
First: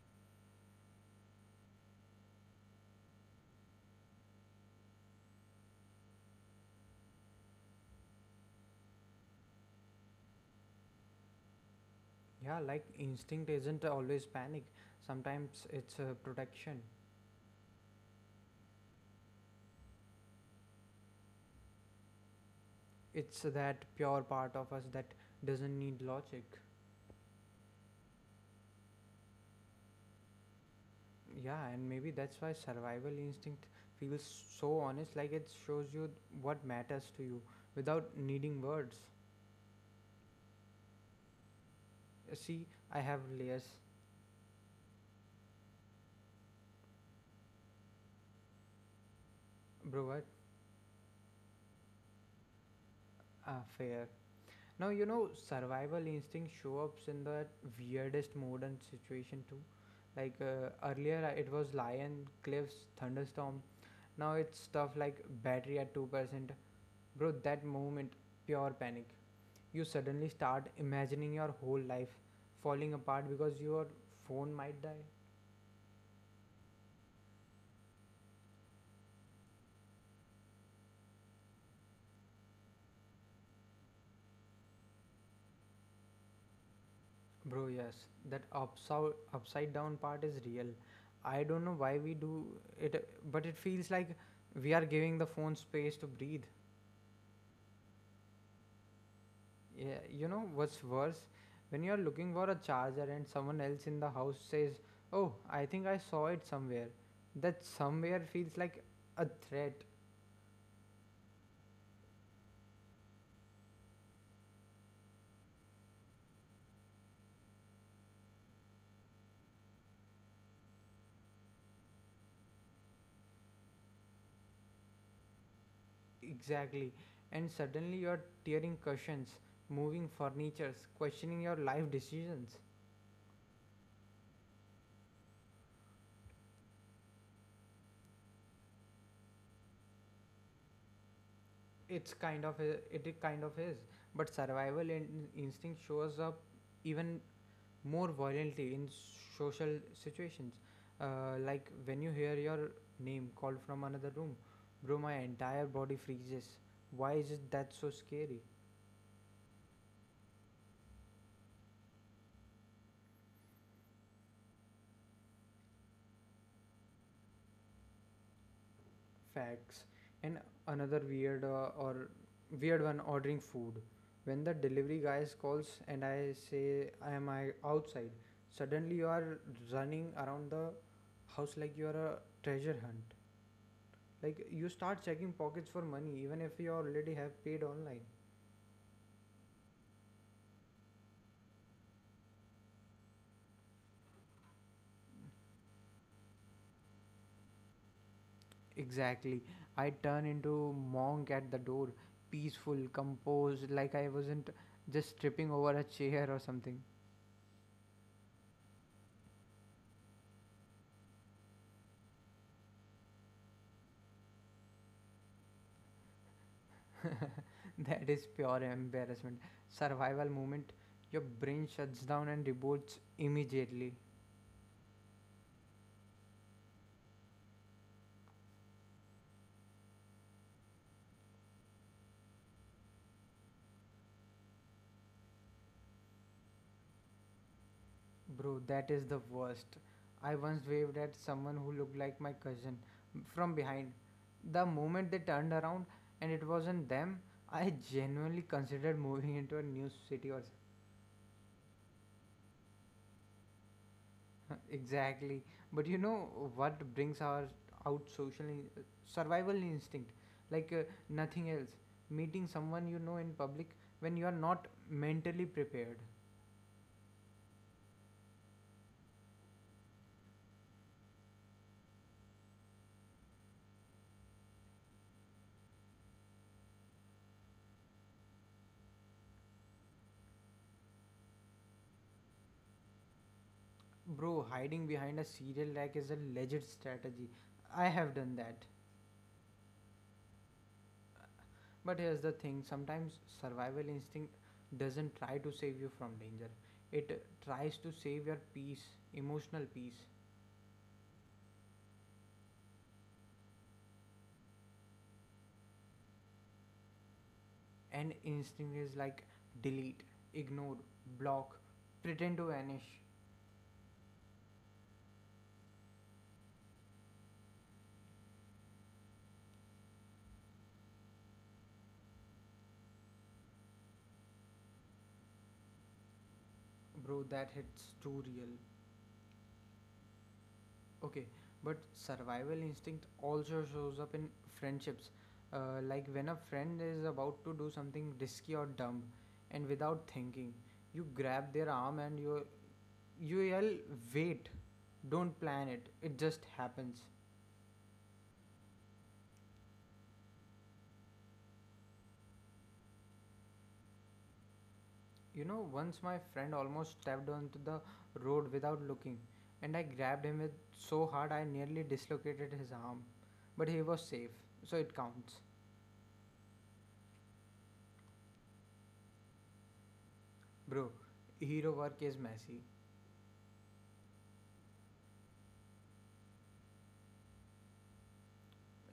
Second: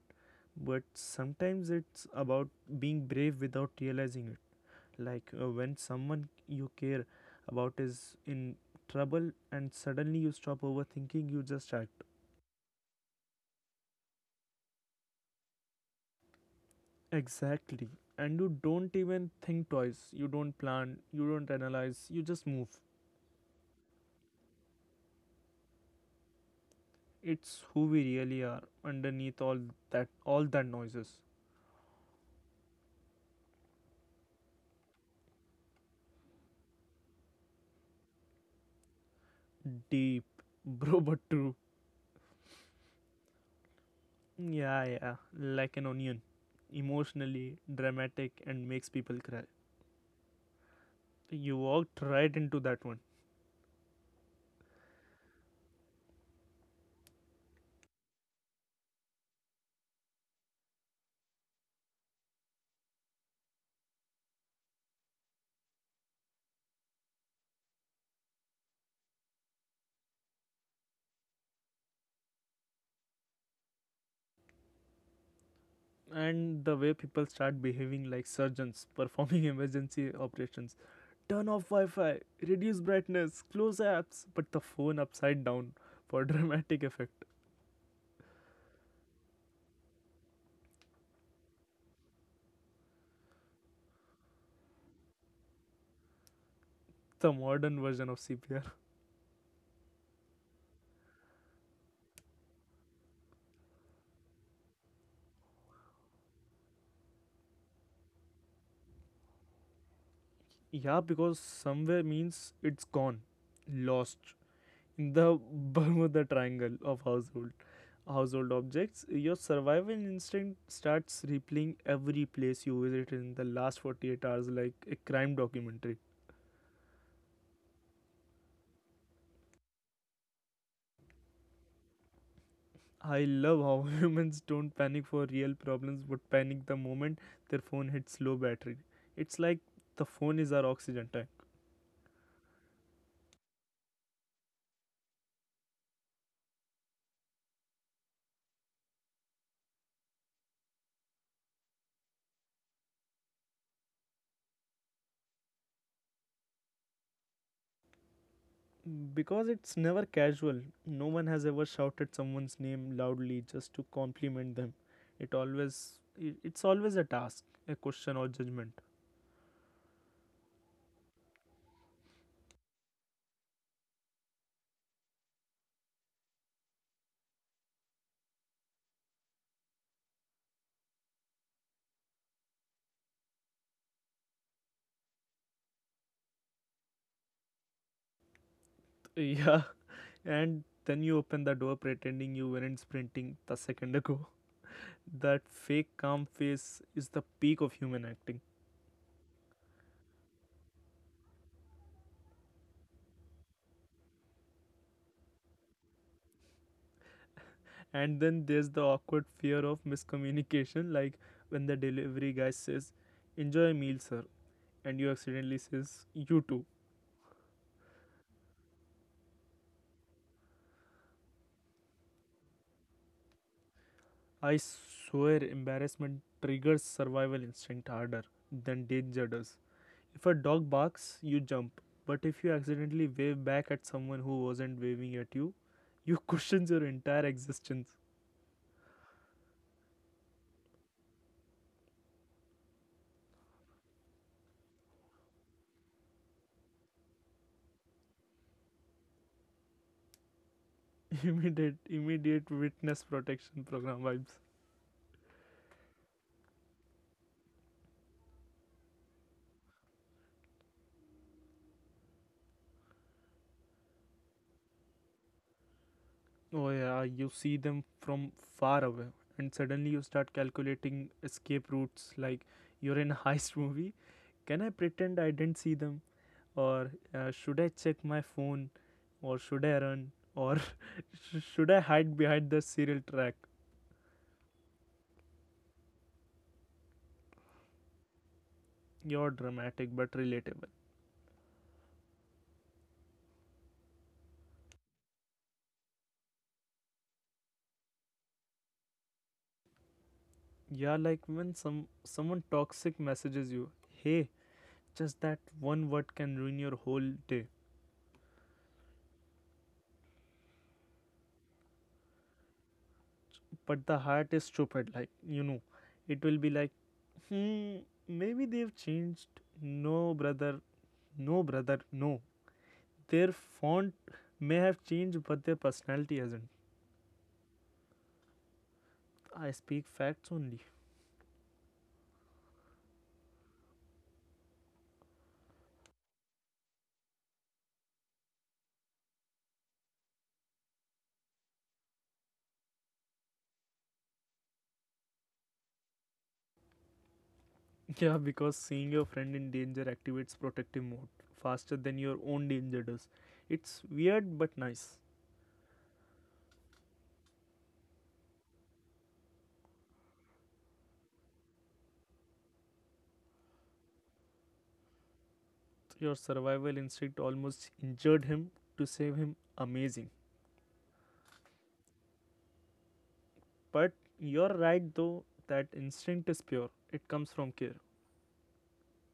Speaker 2: but sometimes it's about being brave without realizing it, like when someone you care about is in trouble and suddenly you stop overthinking, you just act.
Speaker 1: Yeah, like instinct isn't always panic. Sometimes it's protection.
Speaker 2: Exactly, and you don't even think twice, you don't plan, you don't analyze, you just move.
Speaker 1: It's that pure part of us that doesn't need logic.
Speaker 2: It's who we really are underneath all that noises.
Speaker 1: Yeah, and maybe that's why survival instinct feels so honest, like it shows you what matters to you without needing words.
Speaker 2: Deep bro, but true.
Speaker 1: See, I have layers,
Speaker 2: Yeah, yeah, like an onion, emotionally dramatic and makes people cry.
Speaker 1: bro. What?
Speaker 2: You walked right into that one.
Speaker 1: Ah, fair. Now you know survival instinct show up in the weirdest modern situation too. Like earlier it was lion, cliffs, thunderstorm. Now it's stuff like battery at 2%. Bro, that moment pure panic. You suddenly start imagining your whole life falling apart because your phone might die.
Speaker 2: And the way people start behaving like surgeons performing emergency operations, turn off wi-fi, reduce brightness, close apps, but the phone upside down for dramatic effect.
Speaker 1: Bro, yes, that upside down part is real. I don't know why we do it, but it feels like we are giving the phone space to breathe.
Speaker 2: The modern version of CPR.
Speaker 1: Yeah, you know what's worse? When you're looking for a charger and someone else in the house says, oh, I think I saw it somewhere. That somewhere feels like a threat.
Speaker 2: Yeah, because somewhere means it's gone, lost in the Bermuda triangle of household objects. Your survival instinct starts replaying every place you visited in the last 48 hours like a crime documentary.
Speaker 1: Exactly. And suddenly you're tearing cushions, moving furnitures, questioning your life decisions.
Speaker 2: I love how humans don't panic for real problems, but panic the moment their phone hits low battery. It's like the phone is our oxygen tank.
Speaker 1: It's kind of a, it I- kind of is, but survival instinct shows up even more violently in social situations. Like when you hear your name called from another room, bro, my entire body freezes. Why is it that so scary?
Speaker 2: Because it's never casual, no one has ever shouted someone's name loudly just to compliment them. It's always a task, a question or judgment.
Speaker 1: Facts. And another weird or weird one, ordering food. When the delivery guy calls and I say I am I outside, suddenly you are running around the house like you are a treasure hunt. Like you start checking pockets for money even if you already have paid online.
Speaker 2: Yeah, and then you open the door pretending you weren't sprinting the second ago. That fake calm face is the peak of human acting.
Speaker 1: Exactly. I turn into monk at the door, peaceful, composed, like I wasn't just tripping over a chair or something.
Speaker 2: And then there's the awkward fear of miscommunication, like when the delivery guy says enjoy a meal sir, and you accidentally says you too.
Speaker 1: That is pure embarrassment. Survival moment. Your brain shuts down and revolts immediately.
Speaker 2: I swear embarrassment triggers survival instinct harder than danger does. If a dog barks you jump, but if you accidentally wave back at someone who wasn't waving at you, you question your entire existence.
Speaker 1: Bro, that is the worst. I once waved at someone who looked like my cousin from behind. The moment they turned around and it wasn't them, I genuinely considered moving into a new city or...
Speaker 2: Immediate witness protection program vibes.
Speaker 1: Exactly. But you know what brings our out social survival instinct like nothing else? Meeting someone you know in public when you are not mentally prepared.
Speaker 2: Oh yeah, you see them from far away, and suddenly you start calculating escape routes like you're in a heist movie. Can I pretend I didn't see them? Or should I check my phone? Or should I run? Or should I hide behind the serial track?
Speaker 1: Bro, hiding behind a cereal rack is a legit strategy. I have done that.
Speaker 2: You're dramatic but relatable.
Speaker 1: But here's the thing, sometimes survival instinct doesn't try to save you from danger. It tries to save your peace, emotional peace.
Speaker 2: Yeah, like when someone toxic messages you, hey, just that one word can ruin your whole day.
Speaker 1: And instinct is like, delete, ignore, block, pretend to vanish.
Speaker 2: But the heart is stupid, like, you know, it will be like, hmm, maybe they've changed. No brother, no brother, no. Their font may have changed but their personality hasn't.
Speaker 1: Bro, that hits too real.
Speaker 2: I speak facts only.
Speaker 1: Okay, but survival instinct also shows up in friendships. Like when a friend is about to do something risky or dumb, and without thinking, you grab their arm and you yell, "Wait! Don't plan it. It just happens."
Speaker 2: Yeah, because seeing your friend in danger activates protective mode faster than your own danger does. It's weird but nice.
Speaker 1: You know, once my friend almost stepped onto the road without looking, and I grabbed him with so hard I nearly dislocated his arm. But he was safe, so it counts.
Speaker 2: Your survival instinct almost injured him to save him, amazing.
Speaker 1: Bro, hero work is messy.
Speaker 2: But you're right though, that instinct is pure, it comes from care.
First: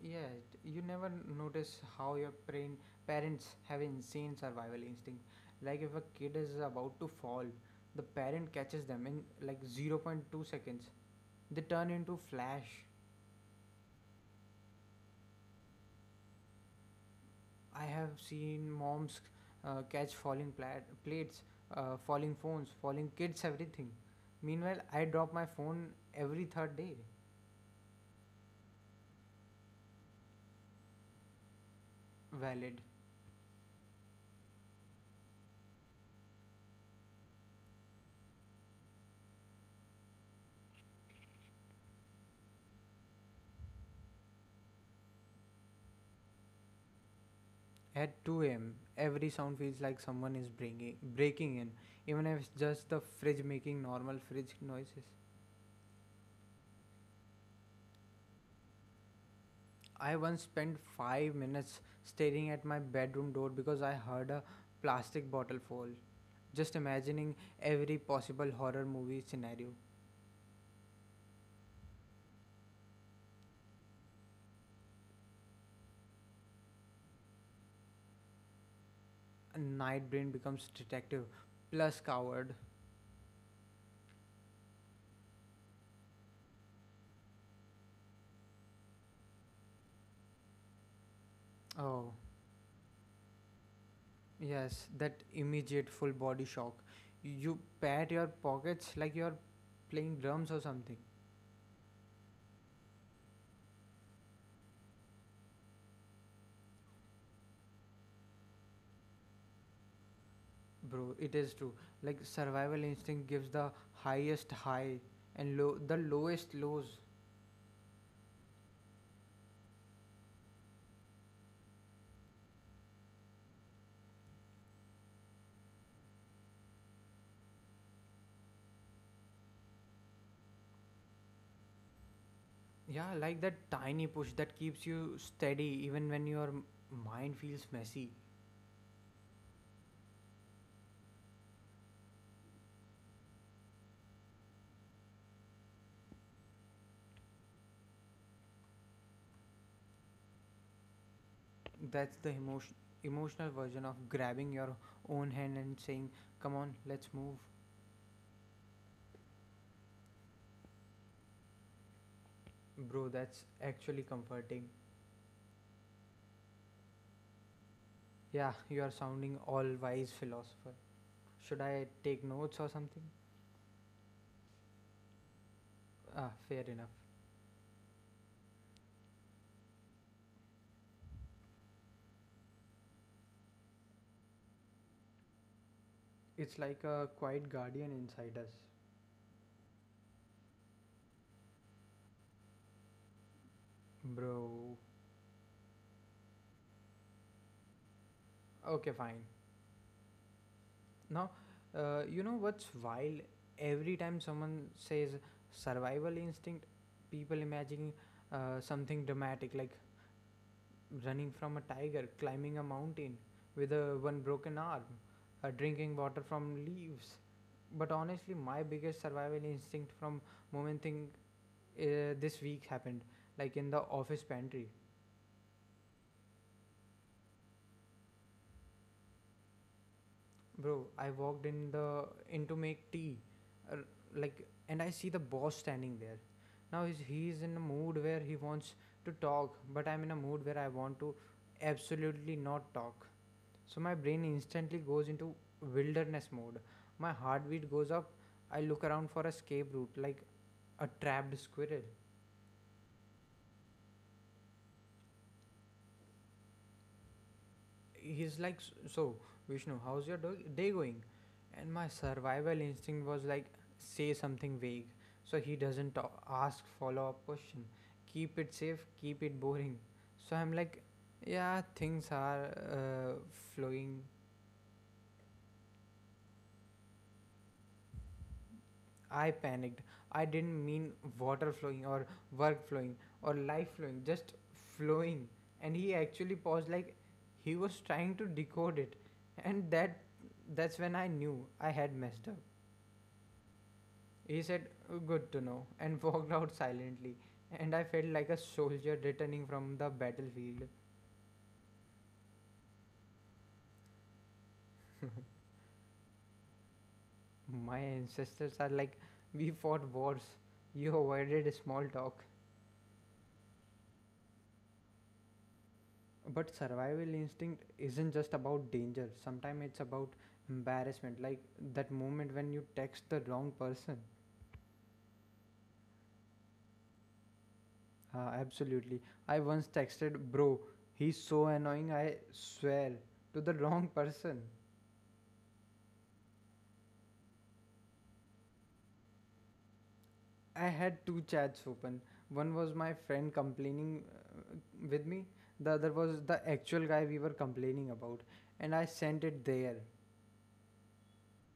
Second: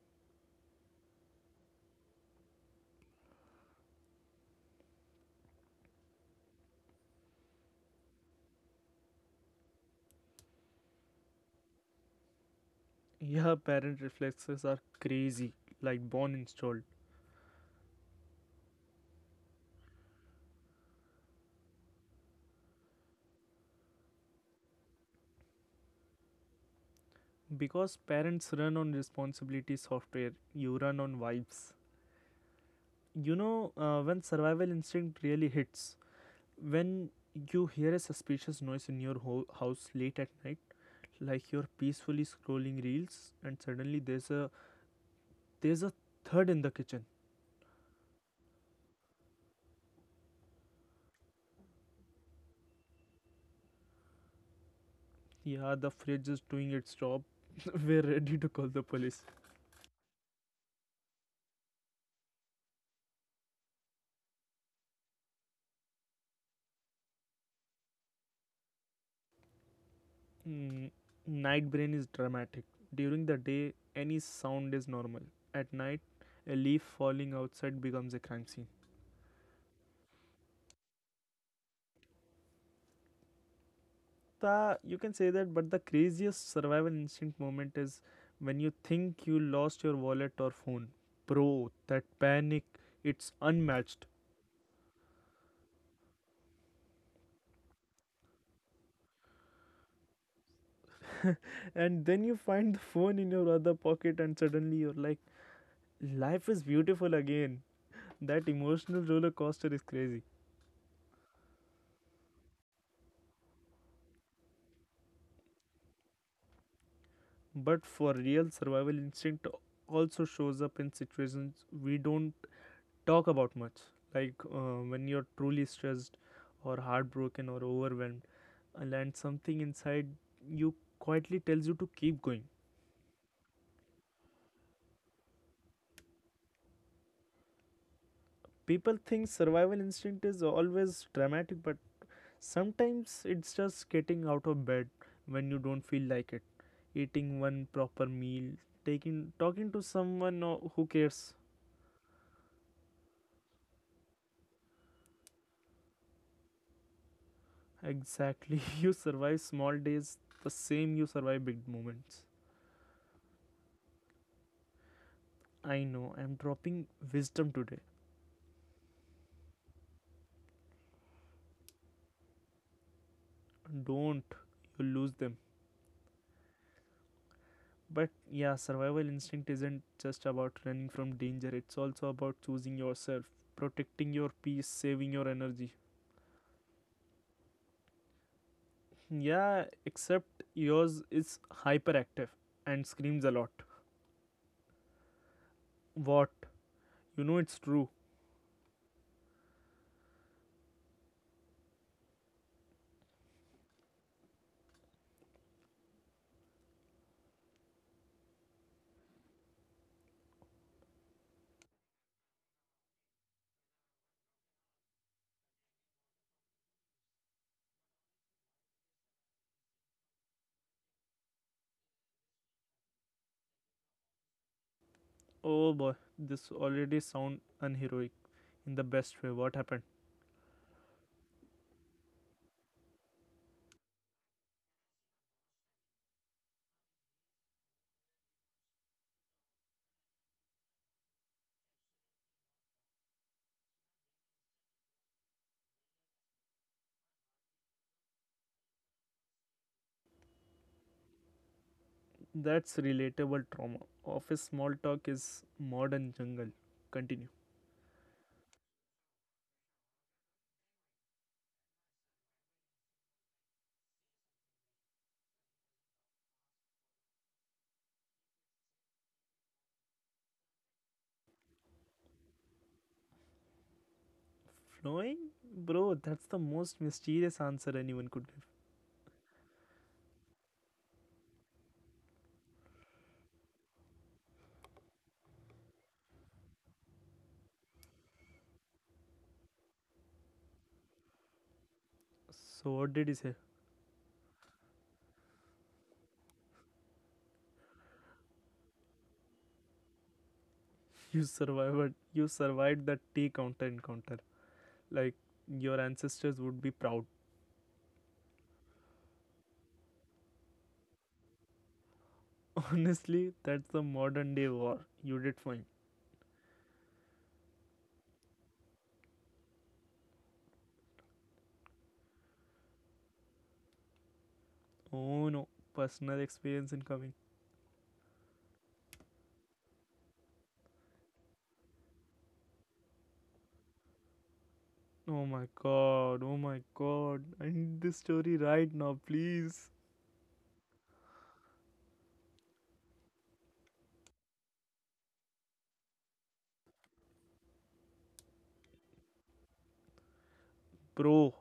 Speaker 1: Yeah, it- you never notice how your brain, parents have insane survival instinct. Like if a kid is about to fall, the parent catches them in like 0 0.2 seconds. They turn into Flash.
Speaker 2: Yeah, parent reflexes are crazy, like born installed.
Speaker 1: I have seen moms catch falling plates, falling phones, falling kids, everything. Meanwhile, I drop my phone every third day.
Speaker 2: Because parents run on responsibility software, you run on vibes.
Speaker 1: Valid.
Speaker 2: You know, when survival instinct really hits, when you hear a suspicious noise in your house late at night, like you're peacefully scrolling reels, and suddenly there's a thud in the kitchen.
Speaker 1: At 2 a.m., every sound feels like someone is breaking in, even if it's just the fridge making normal fridge noises.
Speaker 2: Yeah, the fridge is doing its job. We're ready to call the police.
Speaker 1: I once spent 5 minutes staring at my bedroom door because I heard a plastic bottle fall. Just imagining every possible horror movie scenario.
Speaker 2: Mm, night brain is dramatic. During the day, any sound is normal. At night, a leaf falling outside becomes a crime scene.
Speaker 1: Night Brain becomes detective plus coward.
Speaker 2: The, you can say that, but the craziest survival instinct moment is when you think you lost your wallet or phone. Bro,
Speaker 1: Oh,
Speaker 2: that panic, it's unmatched.
Speaker 1: yes, that immediate full body shock. You pat your pockets like you're playing drums or something.
Speaker 2: And then you find the phone in your other pocket, and suddenly you're like, life is beautiful again. That emotional roller coaster is crazy.
Speaker 1: Bro, it is true. Like survival instinct gives the highest high and low the lowest lows.
Speaker 2: But for real, survival instinct also shows up in situations we don't talk about much, like when you're truly stressed or heartbroken or overwhelmed, and then something inside you quietly tells you to keep going.
Speaker 1: Yeah, like that tiny push that keeps you steady even when your mind feels messy.
Speaker 2: People think survival instinct is always dramatic, but sometimes it's just getting out of bed when you don't feel like it, eating one proper meal, taking talking to someone who cares.
Speaker 1: That's the emotional version of grabbing your own hand and saying, "Come on, let's move."
Speaker 2: Exactly. You survive small days the same you survive big moments.
Speaker 1: Bro, that's actually comforting.
Speaker 2: I know, I'm dropping wisdom today.
Speaker 1: Yeah, you are sounding all wise philosopher. Should I take notes or something?
Speaker 2: Don't, you'll lose them.
Speaker 1: Ah, fair enough.
Speaker 2: But yeah, survival instinct isn't just about running from danger, it's also about choosing yourself, protecting your peace, saving your energy.
Speaker 1: It's like a quiet guardian inside us.
Speaker 2: Yeah, except yours is hyperactive and screams a lot.
Speaker 1: Bro.
Speaker 2: What? You know it's true.
Speaker 1: Okay, fine. Now, you know what's wild? Every time someone says survival instinct, people imagine something dramatic like running from a tiger, climbing a mountain with a one broken arm, drinking water from leaves. But honestly, my biggest survival instinct from moment thing this week happened, like in the office pantry.
Speaker 2: Oh boy, this already sound unheroic in the best way. What happened?
Speaker 1: Bro, I walked in to make tea, uh, and I see the boss standing there. Now he's in a mood where he wants to talk, but I'm in a mood where I want to absolutely not talk. So my brain instantly goes into wilderness mode. My heartbeat goes up. I look around for escape route like a trapped squirrel.
Speaker 2: That's relatable trauma. Office small talk is modern jungle. Continue.
Speaker 1: He's like, "So, Vishnu, how's your day going?" And my survival instinct was like, say something vague, so he doesn't ask follow up question. Keep it safe, keep it boring. So I'm like, "Yeah, things are uh, flowing."
Speaker 2: Flowing? Bro, that's the most mysterious answer anyone could give.
Speaker 1: I panicked. I didn't mean water flowing or work flowing or life flowing, just flowing. And he actually paused like he was trying to decode it. And that's when I knew I had messed up.
Speaker 2: So what did he say?
Speaker 1: He said, "Good to know," and walked out silently. And I felt like a soldier returning from the battlefield.
Speaker 2: You survived that tea counter encounter. Like your ancestors would be proud.
Speaker 1: My ancestors are like, "We fought wars. You avoided small talk."
Speaker 2: Honestly, that's the modern day war. You did fine.
Speaker 1: But survival instinct isn't just about danger. Sometimes it's about embarrassment, like that moment when you text the wrong person.
Speaker 2: Oh no. Personal experience incoming.
Speaker 1: Absolutely. I once texted, "Bro, he's so annoying, I swear," to the wrong person.
Speaker 2: Oh my god, oh my god. I need this story right now, please.
Speaker 1: I had two chats open. One was my friend complaining uh, with me, the other was the actual guy we were complaining about, and I sent it there.
Speaker 2: Bro,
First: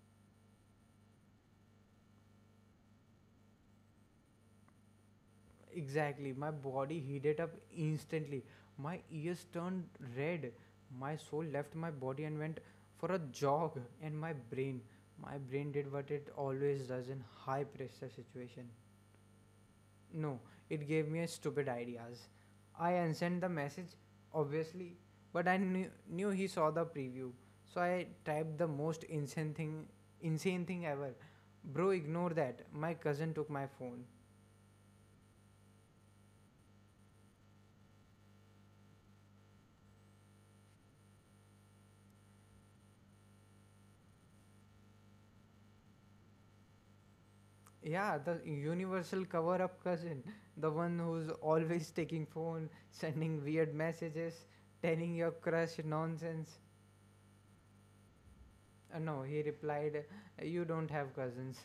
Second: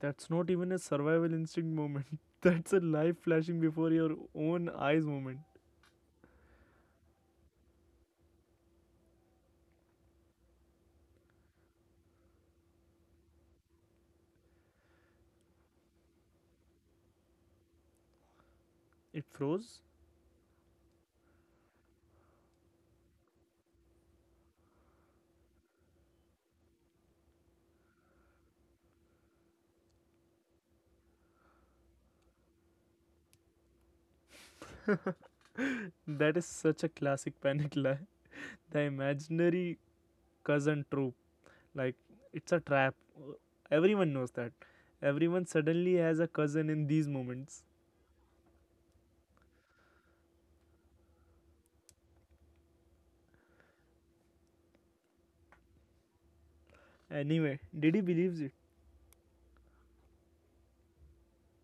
Speaker 2: that's not even a survival instinct moment. That's a life flashing before your own eyes moment.
Speaker 1: Exactly. My body heated up instantly. My ears turned red. My soul left my body and went for a jog. And my brain did what it always does in high pressure situation.
Speaker 2: It froze?
Speaker 1: No, it gave me a stupid ideas. I unsent the message, obviously, but I knew he saw the preview. So I typed the most insane thing ever. Bro, ignore that. My cousin took my phone.
Speaker 2: That is such a classic panic lie. The imaginary cousin trope. Like, it's a trap. Everyone knows that. Everyone suddenly has a cousin in these moments.
Speaker 1: Yeah, the universal cover up cousin, the one who's always taking phone, sending weird messages, telling your crush nonsense.
Speaker 2: Anyway, Diddy believes it.
Speaker 1: No, he replied, "You don't have cousins."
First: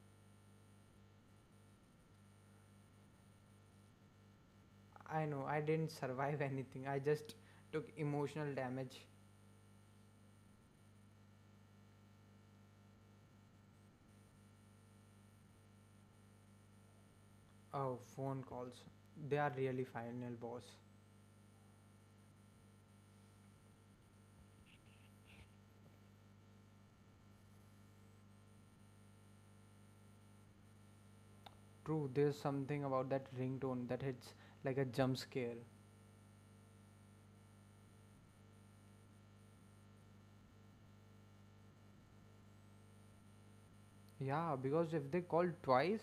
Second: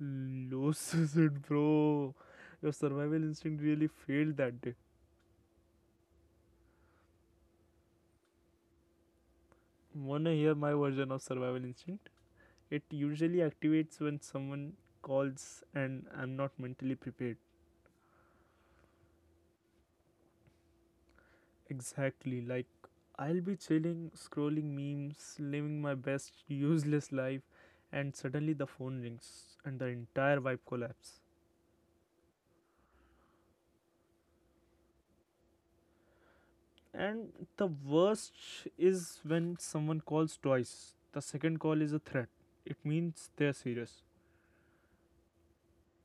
Speaker 2: Loses it, bro. Your survival instinct really failed that day.
Speaker 1: I know, I didn't survive anything. I just took emotional damage.
Speaker 2: Wanna hear my version of survival instinct? It usually activates when someone calls and I'm not mentally prepared.
Speaker 1: Oh, phone calls. They are really final boss.
Speaker 2: Exactly, like I'll be chilling, scrolling memes, living my best useless life, and suddenly the phone rings and the entire vibe collapses.
Speaker 1: True, there's something about that ringtone that hits like a jump scare.
Speaker 2: And the worst is when someone calls twice. The second call is a threat. It means they're serious.
Speaker 1: Yeah, because if they call twice,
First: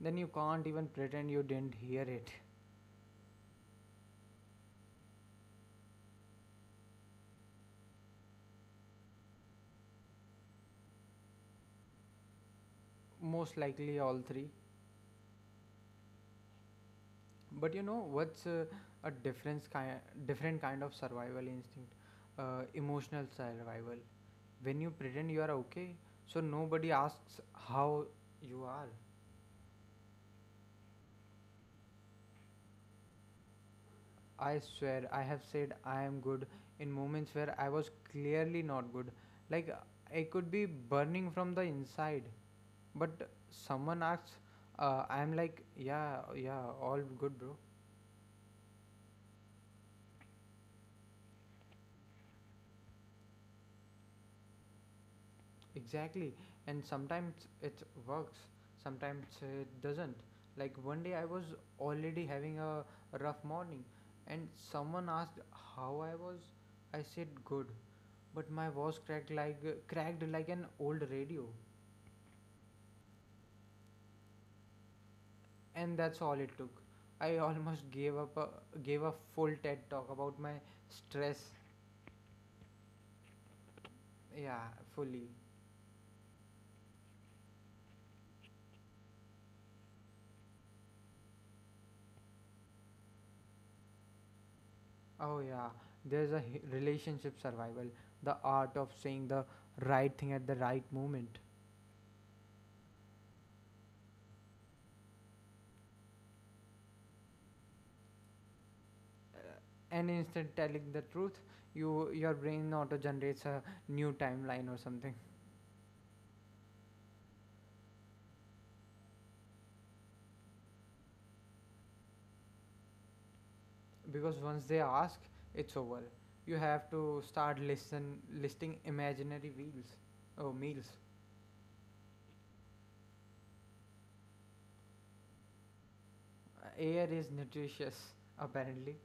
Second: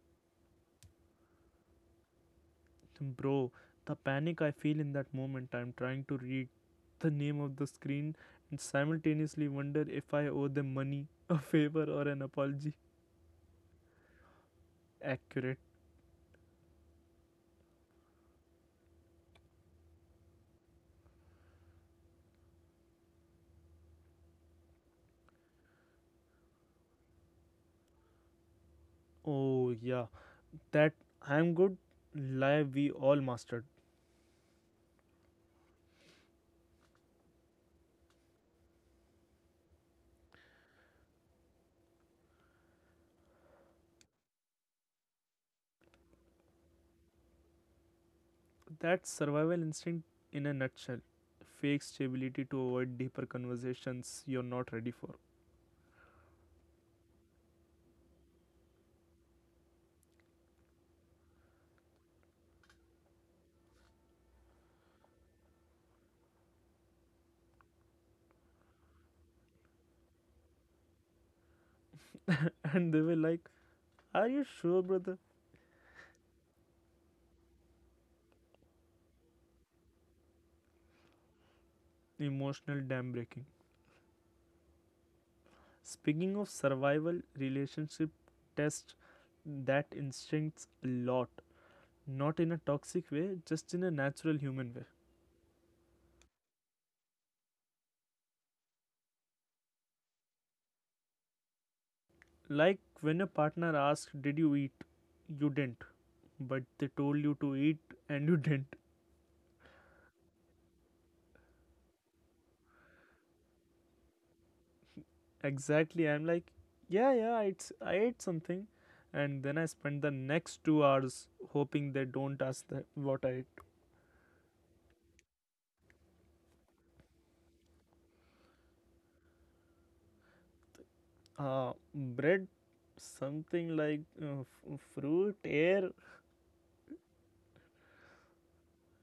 Speaker 1: then you can't even pretend you didn't hear it.
Speaker 2: Bro, the panic I feel in that moment, I'm trying to read the name of the screen and simultaneously wonder if I owe them money, a favor, or an apology.
Speaker 1: Most likely all three.
Speaker 2: Accurate.
Speaker 1: But you know what's a difference kind different kind of survival instinct, emotional survival, when you pretend you are okay so nobody asks how you are.
Speaker 2: Oh, yeah. That I'm good lie we all mastered.
Speaker 1: I swear I have said I am good in moments where I was clearly not good. Like, I could be burning from the inside, but someone asks, I'm like, yeah, all good, bro."
Speaker 2: That's survival instinct in a nutshell. Fake stability to avoid deeper conversations you're not ready for.
Speaker 1: Exactly, and sometimes it works, sometimes it doesn't. Like one day I was already having a rough morning, and someone asked how I was. I said good, but my voice cracked like an old radio,
Speaker 2: And they were like, are you sure, brother?
Speaker 1: and that's all it took. I almost gave a full TED talk about my stress.
Speaker 2: Emotional dam breaking.
Speaker 1: Yeah, fully.
Speaker 2: Speaking of survival, relationship test that instincts a lot. Not in a toxic way, just in a natural human way.
Speaker 1: Oh yeah, there's a relationship survival, the art of saying the right thing at the right moment.
Speaker 2: Like when a partner asks, did you eat? You didn't. But they told you to eat and you didn't.
Speaker 1: And instead telling the truth, you, your brain auto generates a new timeline or something.
Speaker 2: Exactly. I'm like, yeah, yeah, it's, I ate something. And then I spend the next 2 hours hoping they don't ask that what I ate.
Speaker 1: Because once they ask, it's over. You have to start listen listing imaginary wheels, oh, meals.
Speaker 2: Bread, something like fruit, air.
Speaker 1: Air is nutritious apparently.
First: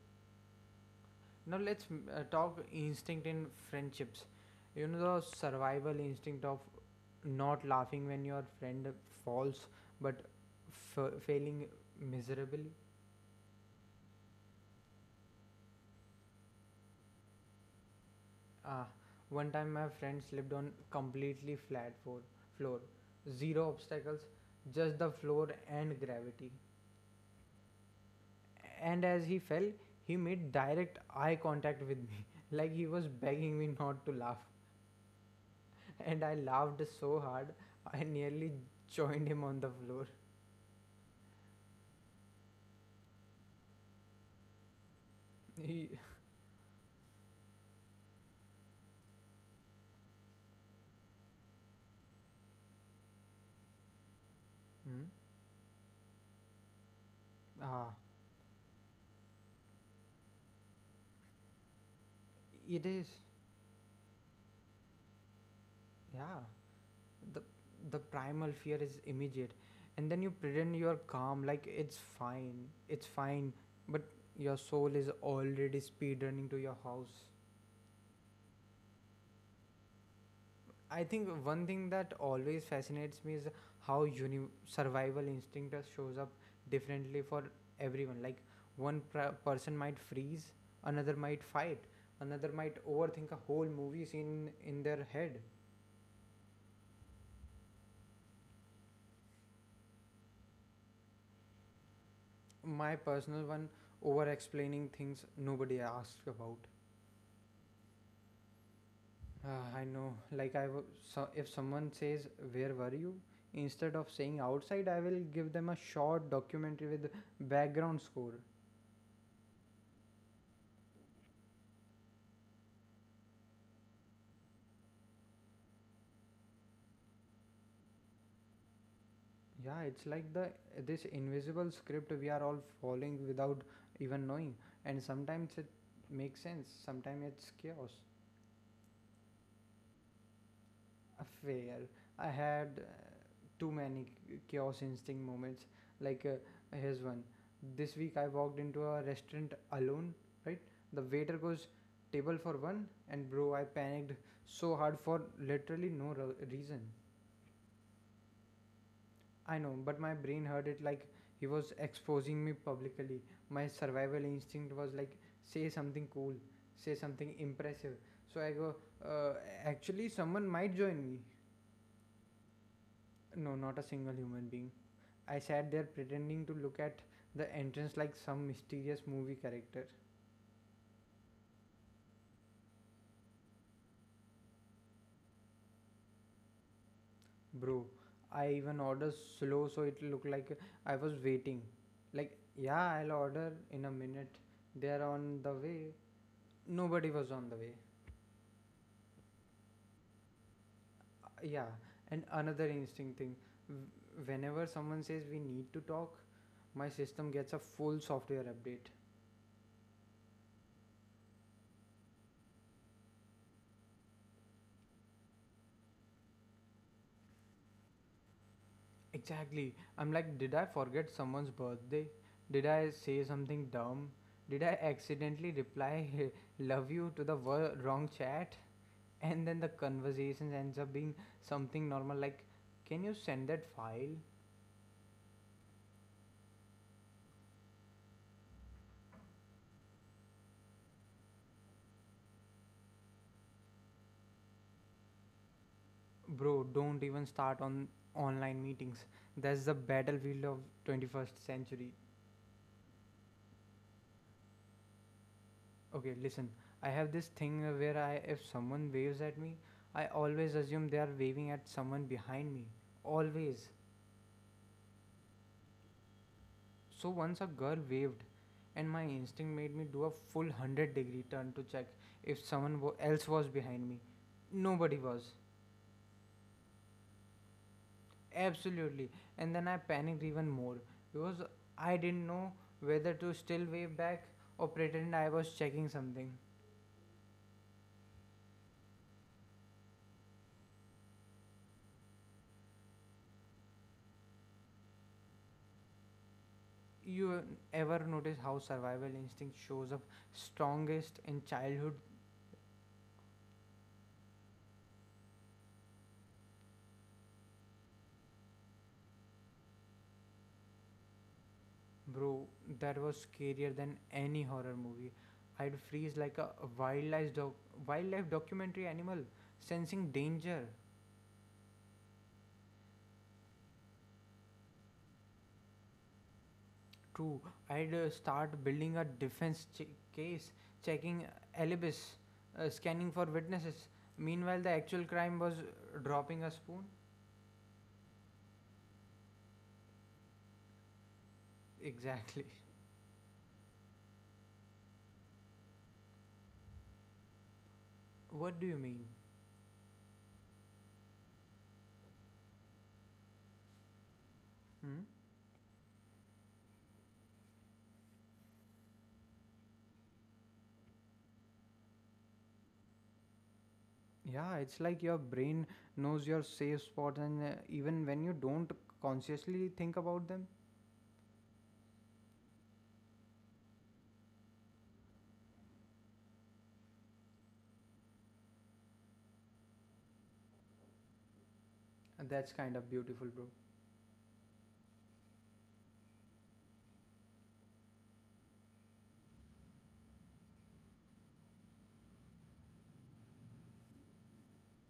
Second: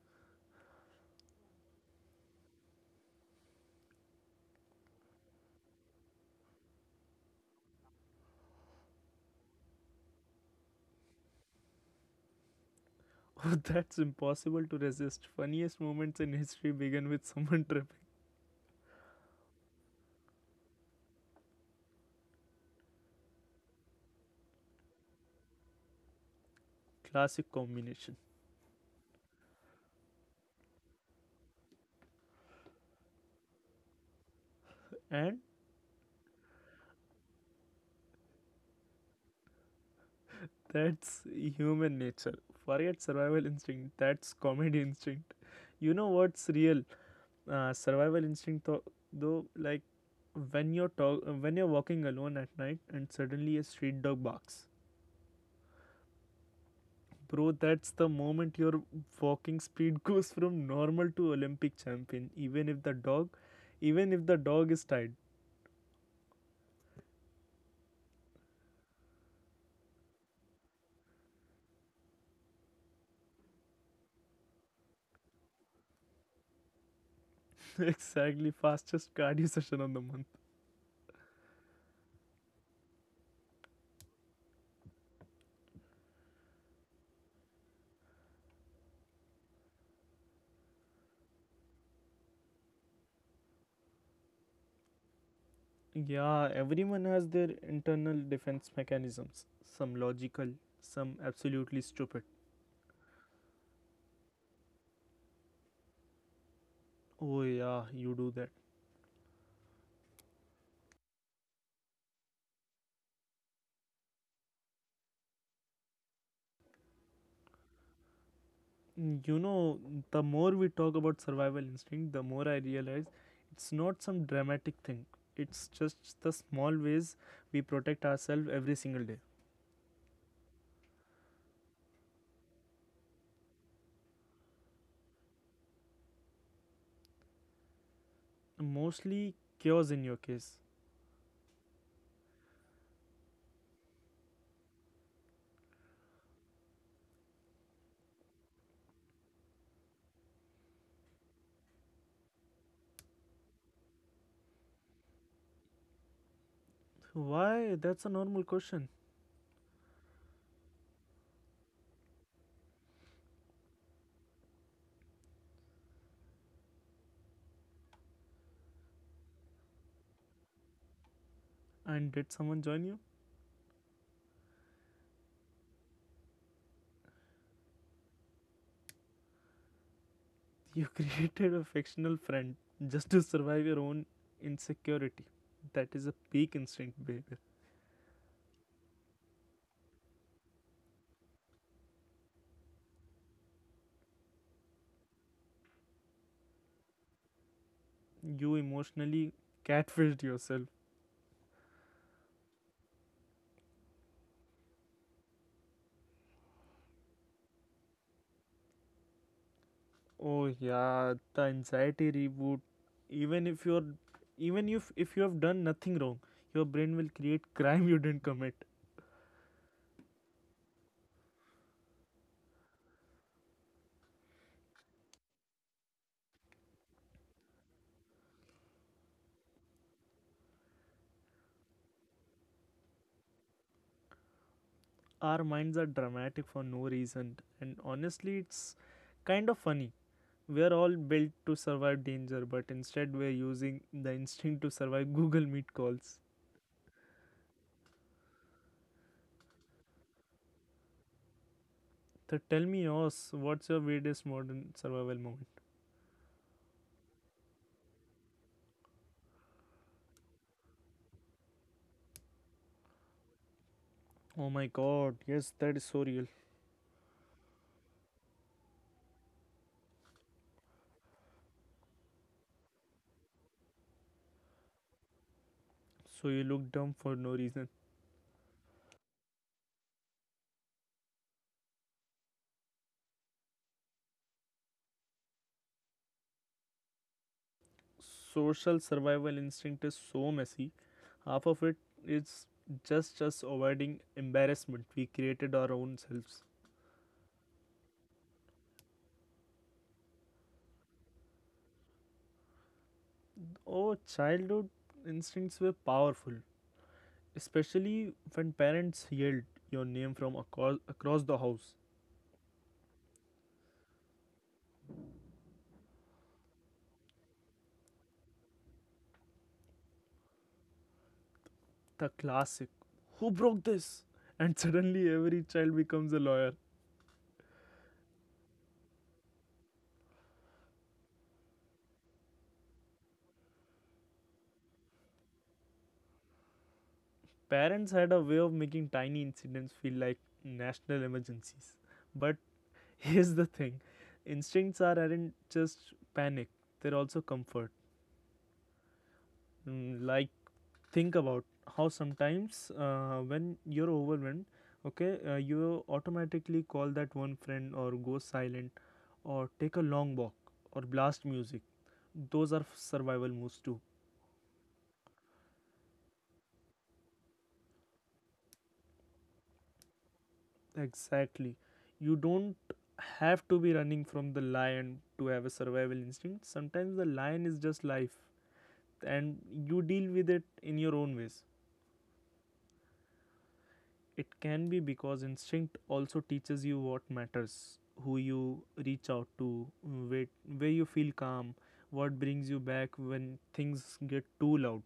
Speaker 1: Now let's talk instinct in friendships. You know, the survival instinct of not laughing when your friend falls, but failing miserably.
Speaker 2: Oh, that's impossible to resist. Funniest moments in history begin with someone tripping.
Speaker 1: Ah, one time my friend slipped on completely floor, zero obstacles, just the floor and gravity.
Speaker 2: Classic combination.
Speaker 1: And as he fell, he made direct eye contact with me, like he was begging me not to laugh.
Speaker 2: And
Speaker 1: And I laughed so hard, I nearly joined him on the floor.
Speaker 2: that's human nature. Forget survival instinct. That's comedy instinct.
Speaker 1: He,
Speaker 2: You know what's real? Survival instinct, though, like when you're walking alone at night and suddenly a street dog barks.
Speaker 1: hmm?
Speaker 2: Bro, that's
Speaker 1: Ah,
Speaker 2: the moment your walking speed goes from normal to Olympic champion,
Speaker 1: it is,
Speaker 2: even if the dog is tied.
Speaker 1: yeah. The primal fear is immediate, and then you pretend you're calm, like it's fine, it's fine, but your soul is already speed running to your house.
Speaker 2: Exactly, fastest cardio session on the month.
Speaker 1: I think one thing that always fascinates me is how survival instinct just shows up differently for everyone. Like, one person might freeze, another might fight, another might overthink a whole movie scene in their head.
Speaker 2: Yeah, everyone has their internal defense mechanisms. Some logical, some absolutely stupid.
Speaker 1: My personal one, over explaining things nobody asked about.
Speaker 2: Oh, yeah, you do that.
Speaker 1: Ah, I know. Like, so if someone says "Where were you?" instead of saying "outside," I will give them a short documentary with background score.
Speaker 2: Mm, you know, the more we talk about survival instinct, the more I realize it's not some dramatic thing. It's just the small ways we protect ourselves every single day.
Speaker 1: Yeah, it's like the this invisible script we are all following without even knowing, and sometimes it makes sense. Sometimes it's chaos.
Speaker 2: Mostly chaos in your case.
Speaker 1: Affair. I had too many chaos instinct moments. Like, here's one. This week I walked into a restaurant alone, right? The waiter goes, "Table for one," and bro, I panicked so hard for literally no reason.
Speaker 2: Why? That's a normal question.
Speaker 1: I know, but my brain heard it like he was exposing me publicly. My survival instinct was like, say something cool, say something impressive. So I go, uh, "Actually, someone might join me."
Speaker 2: And did someone join you?
Speaker 1: No, not a single human being. I sat there pretending to look at the entrance like some mysterious movie character.
Speaker 2: You created a fictional friend just to survive your own insecurity. That is a peak instinct, baby.
Speaker 1: Bro, I even ordered slow so it looked like I was waiting. Like, "Yeah, I'll order in a minute. They're on the way." Nobody was on the way.
Speaker 2: You emotionally catfished yourself.
Speaker 1: Yeah, and another interesting thing, w- whenever someone says "We need to talk," my system gets a full software update.
Speaker 2: Oh yeah, the anxiety reboot. Even if you're, even if you have done nothing wrong, your brain will create crime you didn't commit.
Speaker 1: Exactly. I'm like, did I forget someone's birthday? Did I say something dumb? Did I accidentally reply "love you" to the wrong chat? And then the conversation ends up being something normal like, "Can you send that file?"
Speaker 2: Our minds are dramatic for no reason, and honestly, it's kind of funny. We're all built to survive danger, but instead we're using the instinct to survive Google Meet calls.
Speaker 1: Bro, don't even start on online meetings. That's the battlefield of 21st century.
Speaker 2: So tell me yours. What's your weirdest modern survival moment?
Speaker 1: Okay, listen. I have this thing where I if someone waves at me, I always assume they are waving at someone behind me. Always.
Speaker 2: Oh my god, yes, that is so real.
Speaker 1: So once a girl waved, and my instinct made me do a full 100-degree turn to check if someone else was behind me. Nobody was.
Speaker 2: So you look dumb for no reason.
Speaker 1: Absolutely. And then I panicked even more because I didn't know whether to still wave back or pretend I was checking something.
Speaker 2: Social survival instinct is so messy. Half of it is just us avoiding embarrassment. We created our own selves.
Speaker 1: You ever notice how survival instinct shows up strongest in childhood?
Speaker 2: Oh, childhood instincts were powerful, especially when parents yelled your name from across the house.
Speaker 1: Bro, that was scarier than any horror movie. I'd freeze like a wildlife doc- wildlife documentary animal, sensing danger.
Speaker 2: The classic, who broke this? And suddenly every child becomes a lawyer.
Speaker 1: True, I'd start building a case, checking alibis, scanning for witnesses. Meanwhile, the actual crime was dropping a spoon.
Speaker 2: Parents had a way of making tiny incidents feel like national emergencies. But
Speaker 1: Exactly.
Speaker 2: here's the thing, aren't just panic, they're also comfort.
Speaker 1: What do you mean?
Speaker 2: Mm, like, think about how sometimes when you're overwhelmed,
Speaker 1: Hmm?
Speaker 2: okay, you automatically call that one friend or go silent or take a long walk or blast music. Those are survival moves too.
Speaker 1: Yeah, it's like your brain knows your safe spot, and even when you don't consciously think about them,
Speaker 2: Exactly. You don't have to be running from the lion to have a survival instinct. Sometimes the lion is just life and you deal with it in your own ways.
Speaker 1: that's kind of beautiful, bro.
Speaker 2: It can be, because instinct also teaches you what matters, who you reach out to, wait, where you feel calm, what brings you back when things get too loud.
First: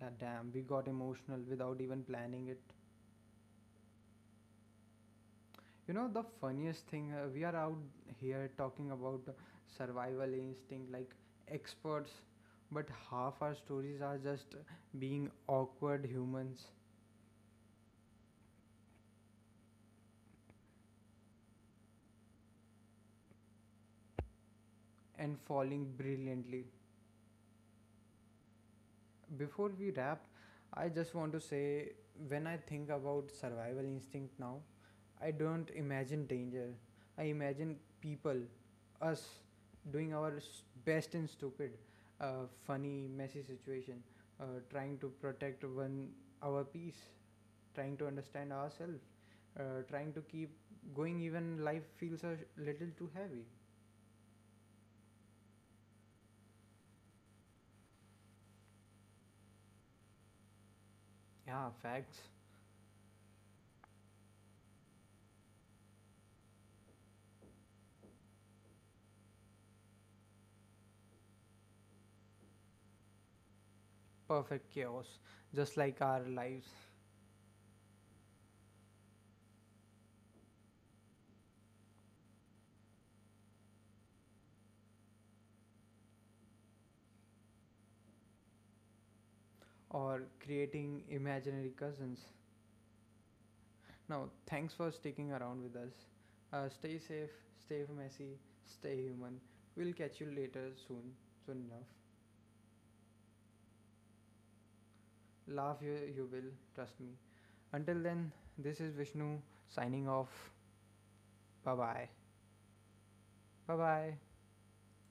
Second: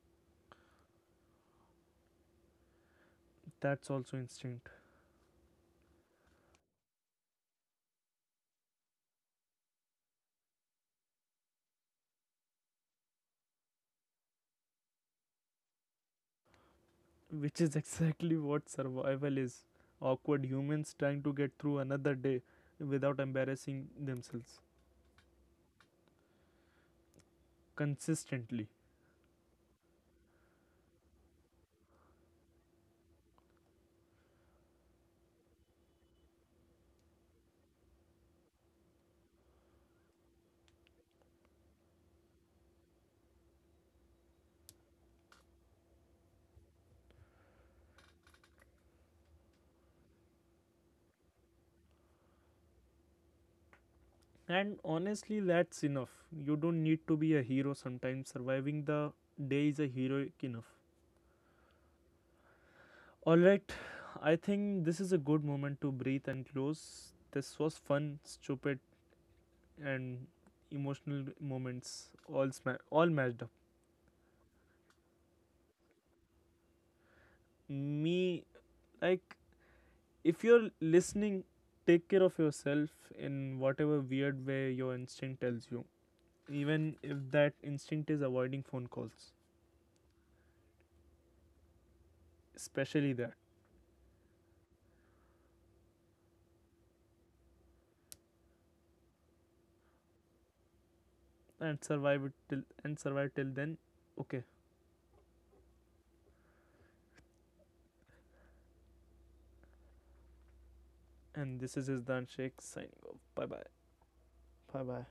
Speaker 1: Yeah, damn, we got emotional without even planning it.
Speaker 2: That's also instinct.
Speaker 1: You know, the funniest thing, we are out here talking about survival instinct like experts, but half our stories are just being awkward humans
Speaker 2: Which is exactly what survival is, awkward humans trying to get through another day without embarrassing themselves
Speaker 1: and falling brilliantly.
Speaker 2: consistently.
Speaker 1: Before we wrap, I just want to say, when I think about survival instinct now, I don't imagine danger. I imagine people, us, doing our best in stupid, funny, messy situation, trying to protect one our peace, trying to understand ourselves, trying to keep going even life feels a little too heavy.
Speaker 2: And honestly, that's enough. You don't need to be a hero. Sometimes surviving the day is a heroic enough.
Speaker 1: Yeah, facts.
Speaker 2: All right, I think this is a good moment to breathe and close. This was fun, stupid, and emotional moments all all matched up.
Speaker 1: Perfect chaos, just like our lives.
Speaker 2: Me, like, if you're listening, take care of yourself in whatever weird way your instinct tells you, even if that instinct is avoiding phone calls.
Speaker 1: Or creating imaginary cousins.
Speaker 2: Especially that.
Speaker 1: Now, thanks for sticking around with us. Stay safe, stay messy, stay human. We'll catch you later soon enough.
Speaker 2: And survive till then, okay.
Speaker 1: Laugh you will, trust me. Until then, this is Vishnu signing off.
Speaker 2: And
Speaker 1: Bye
Speaker 2: this is his
Speaker 1: bye.
Speaker 2: Dan Sheikh signing off, bye bye.
Speaker 1: Bye bye.
Speaker 2: Bye bye.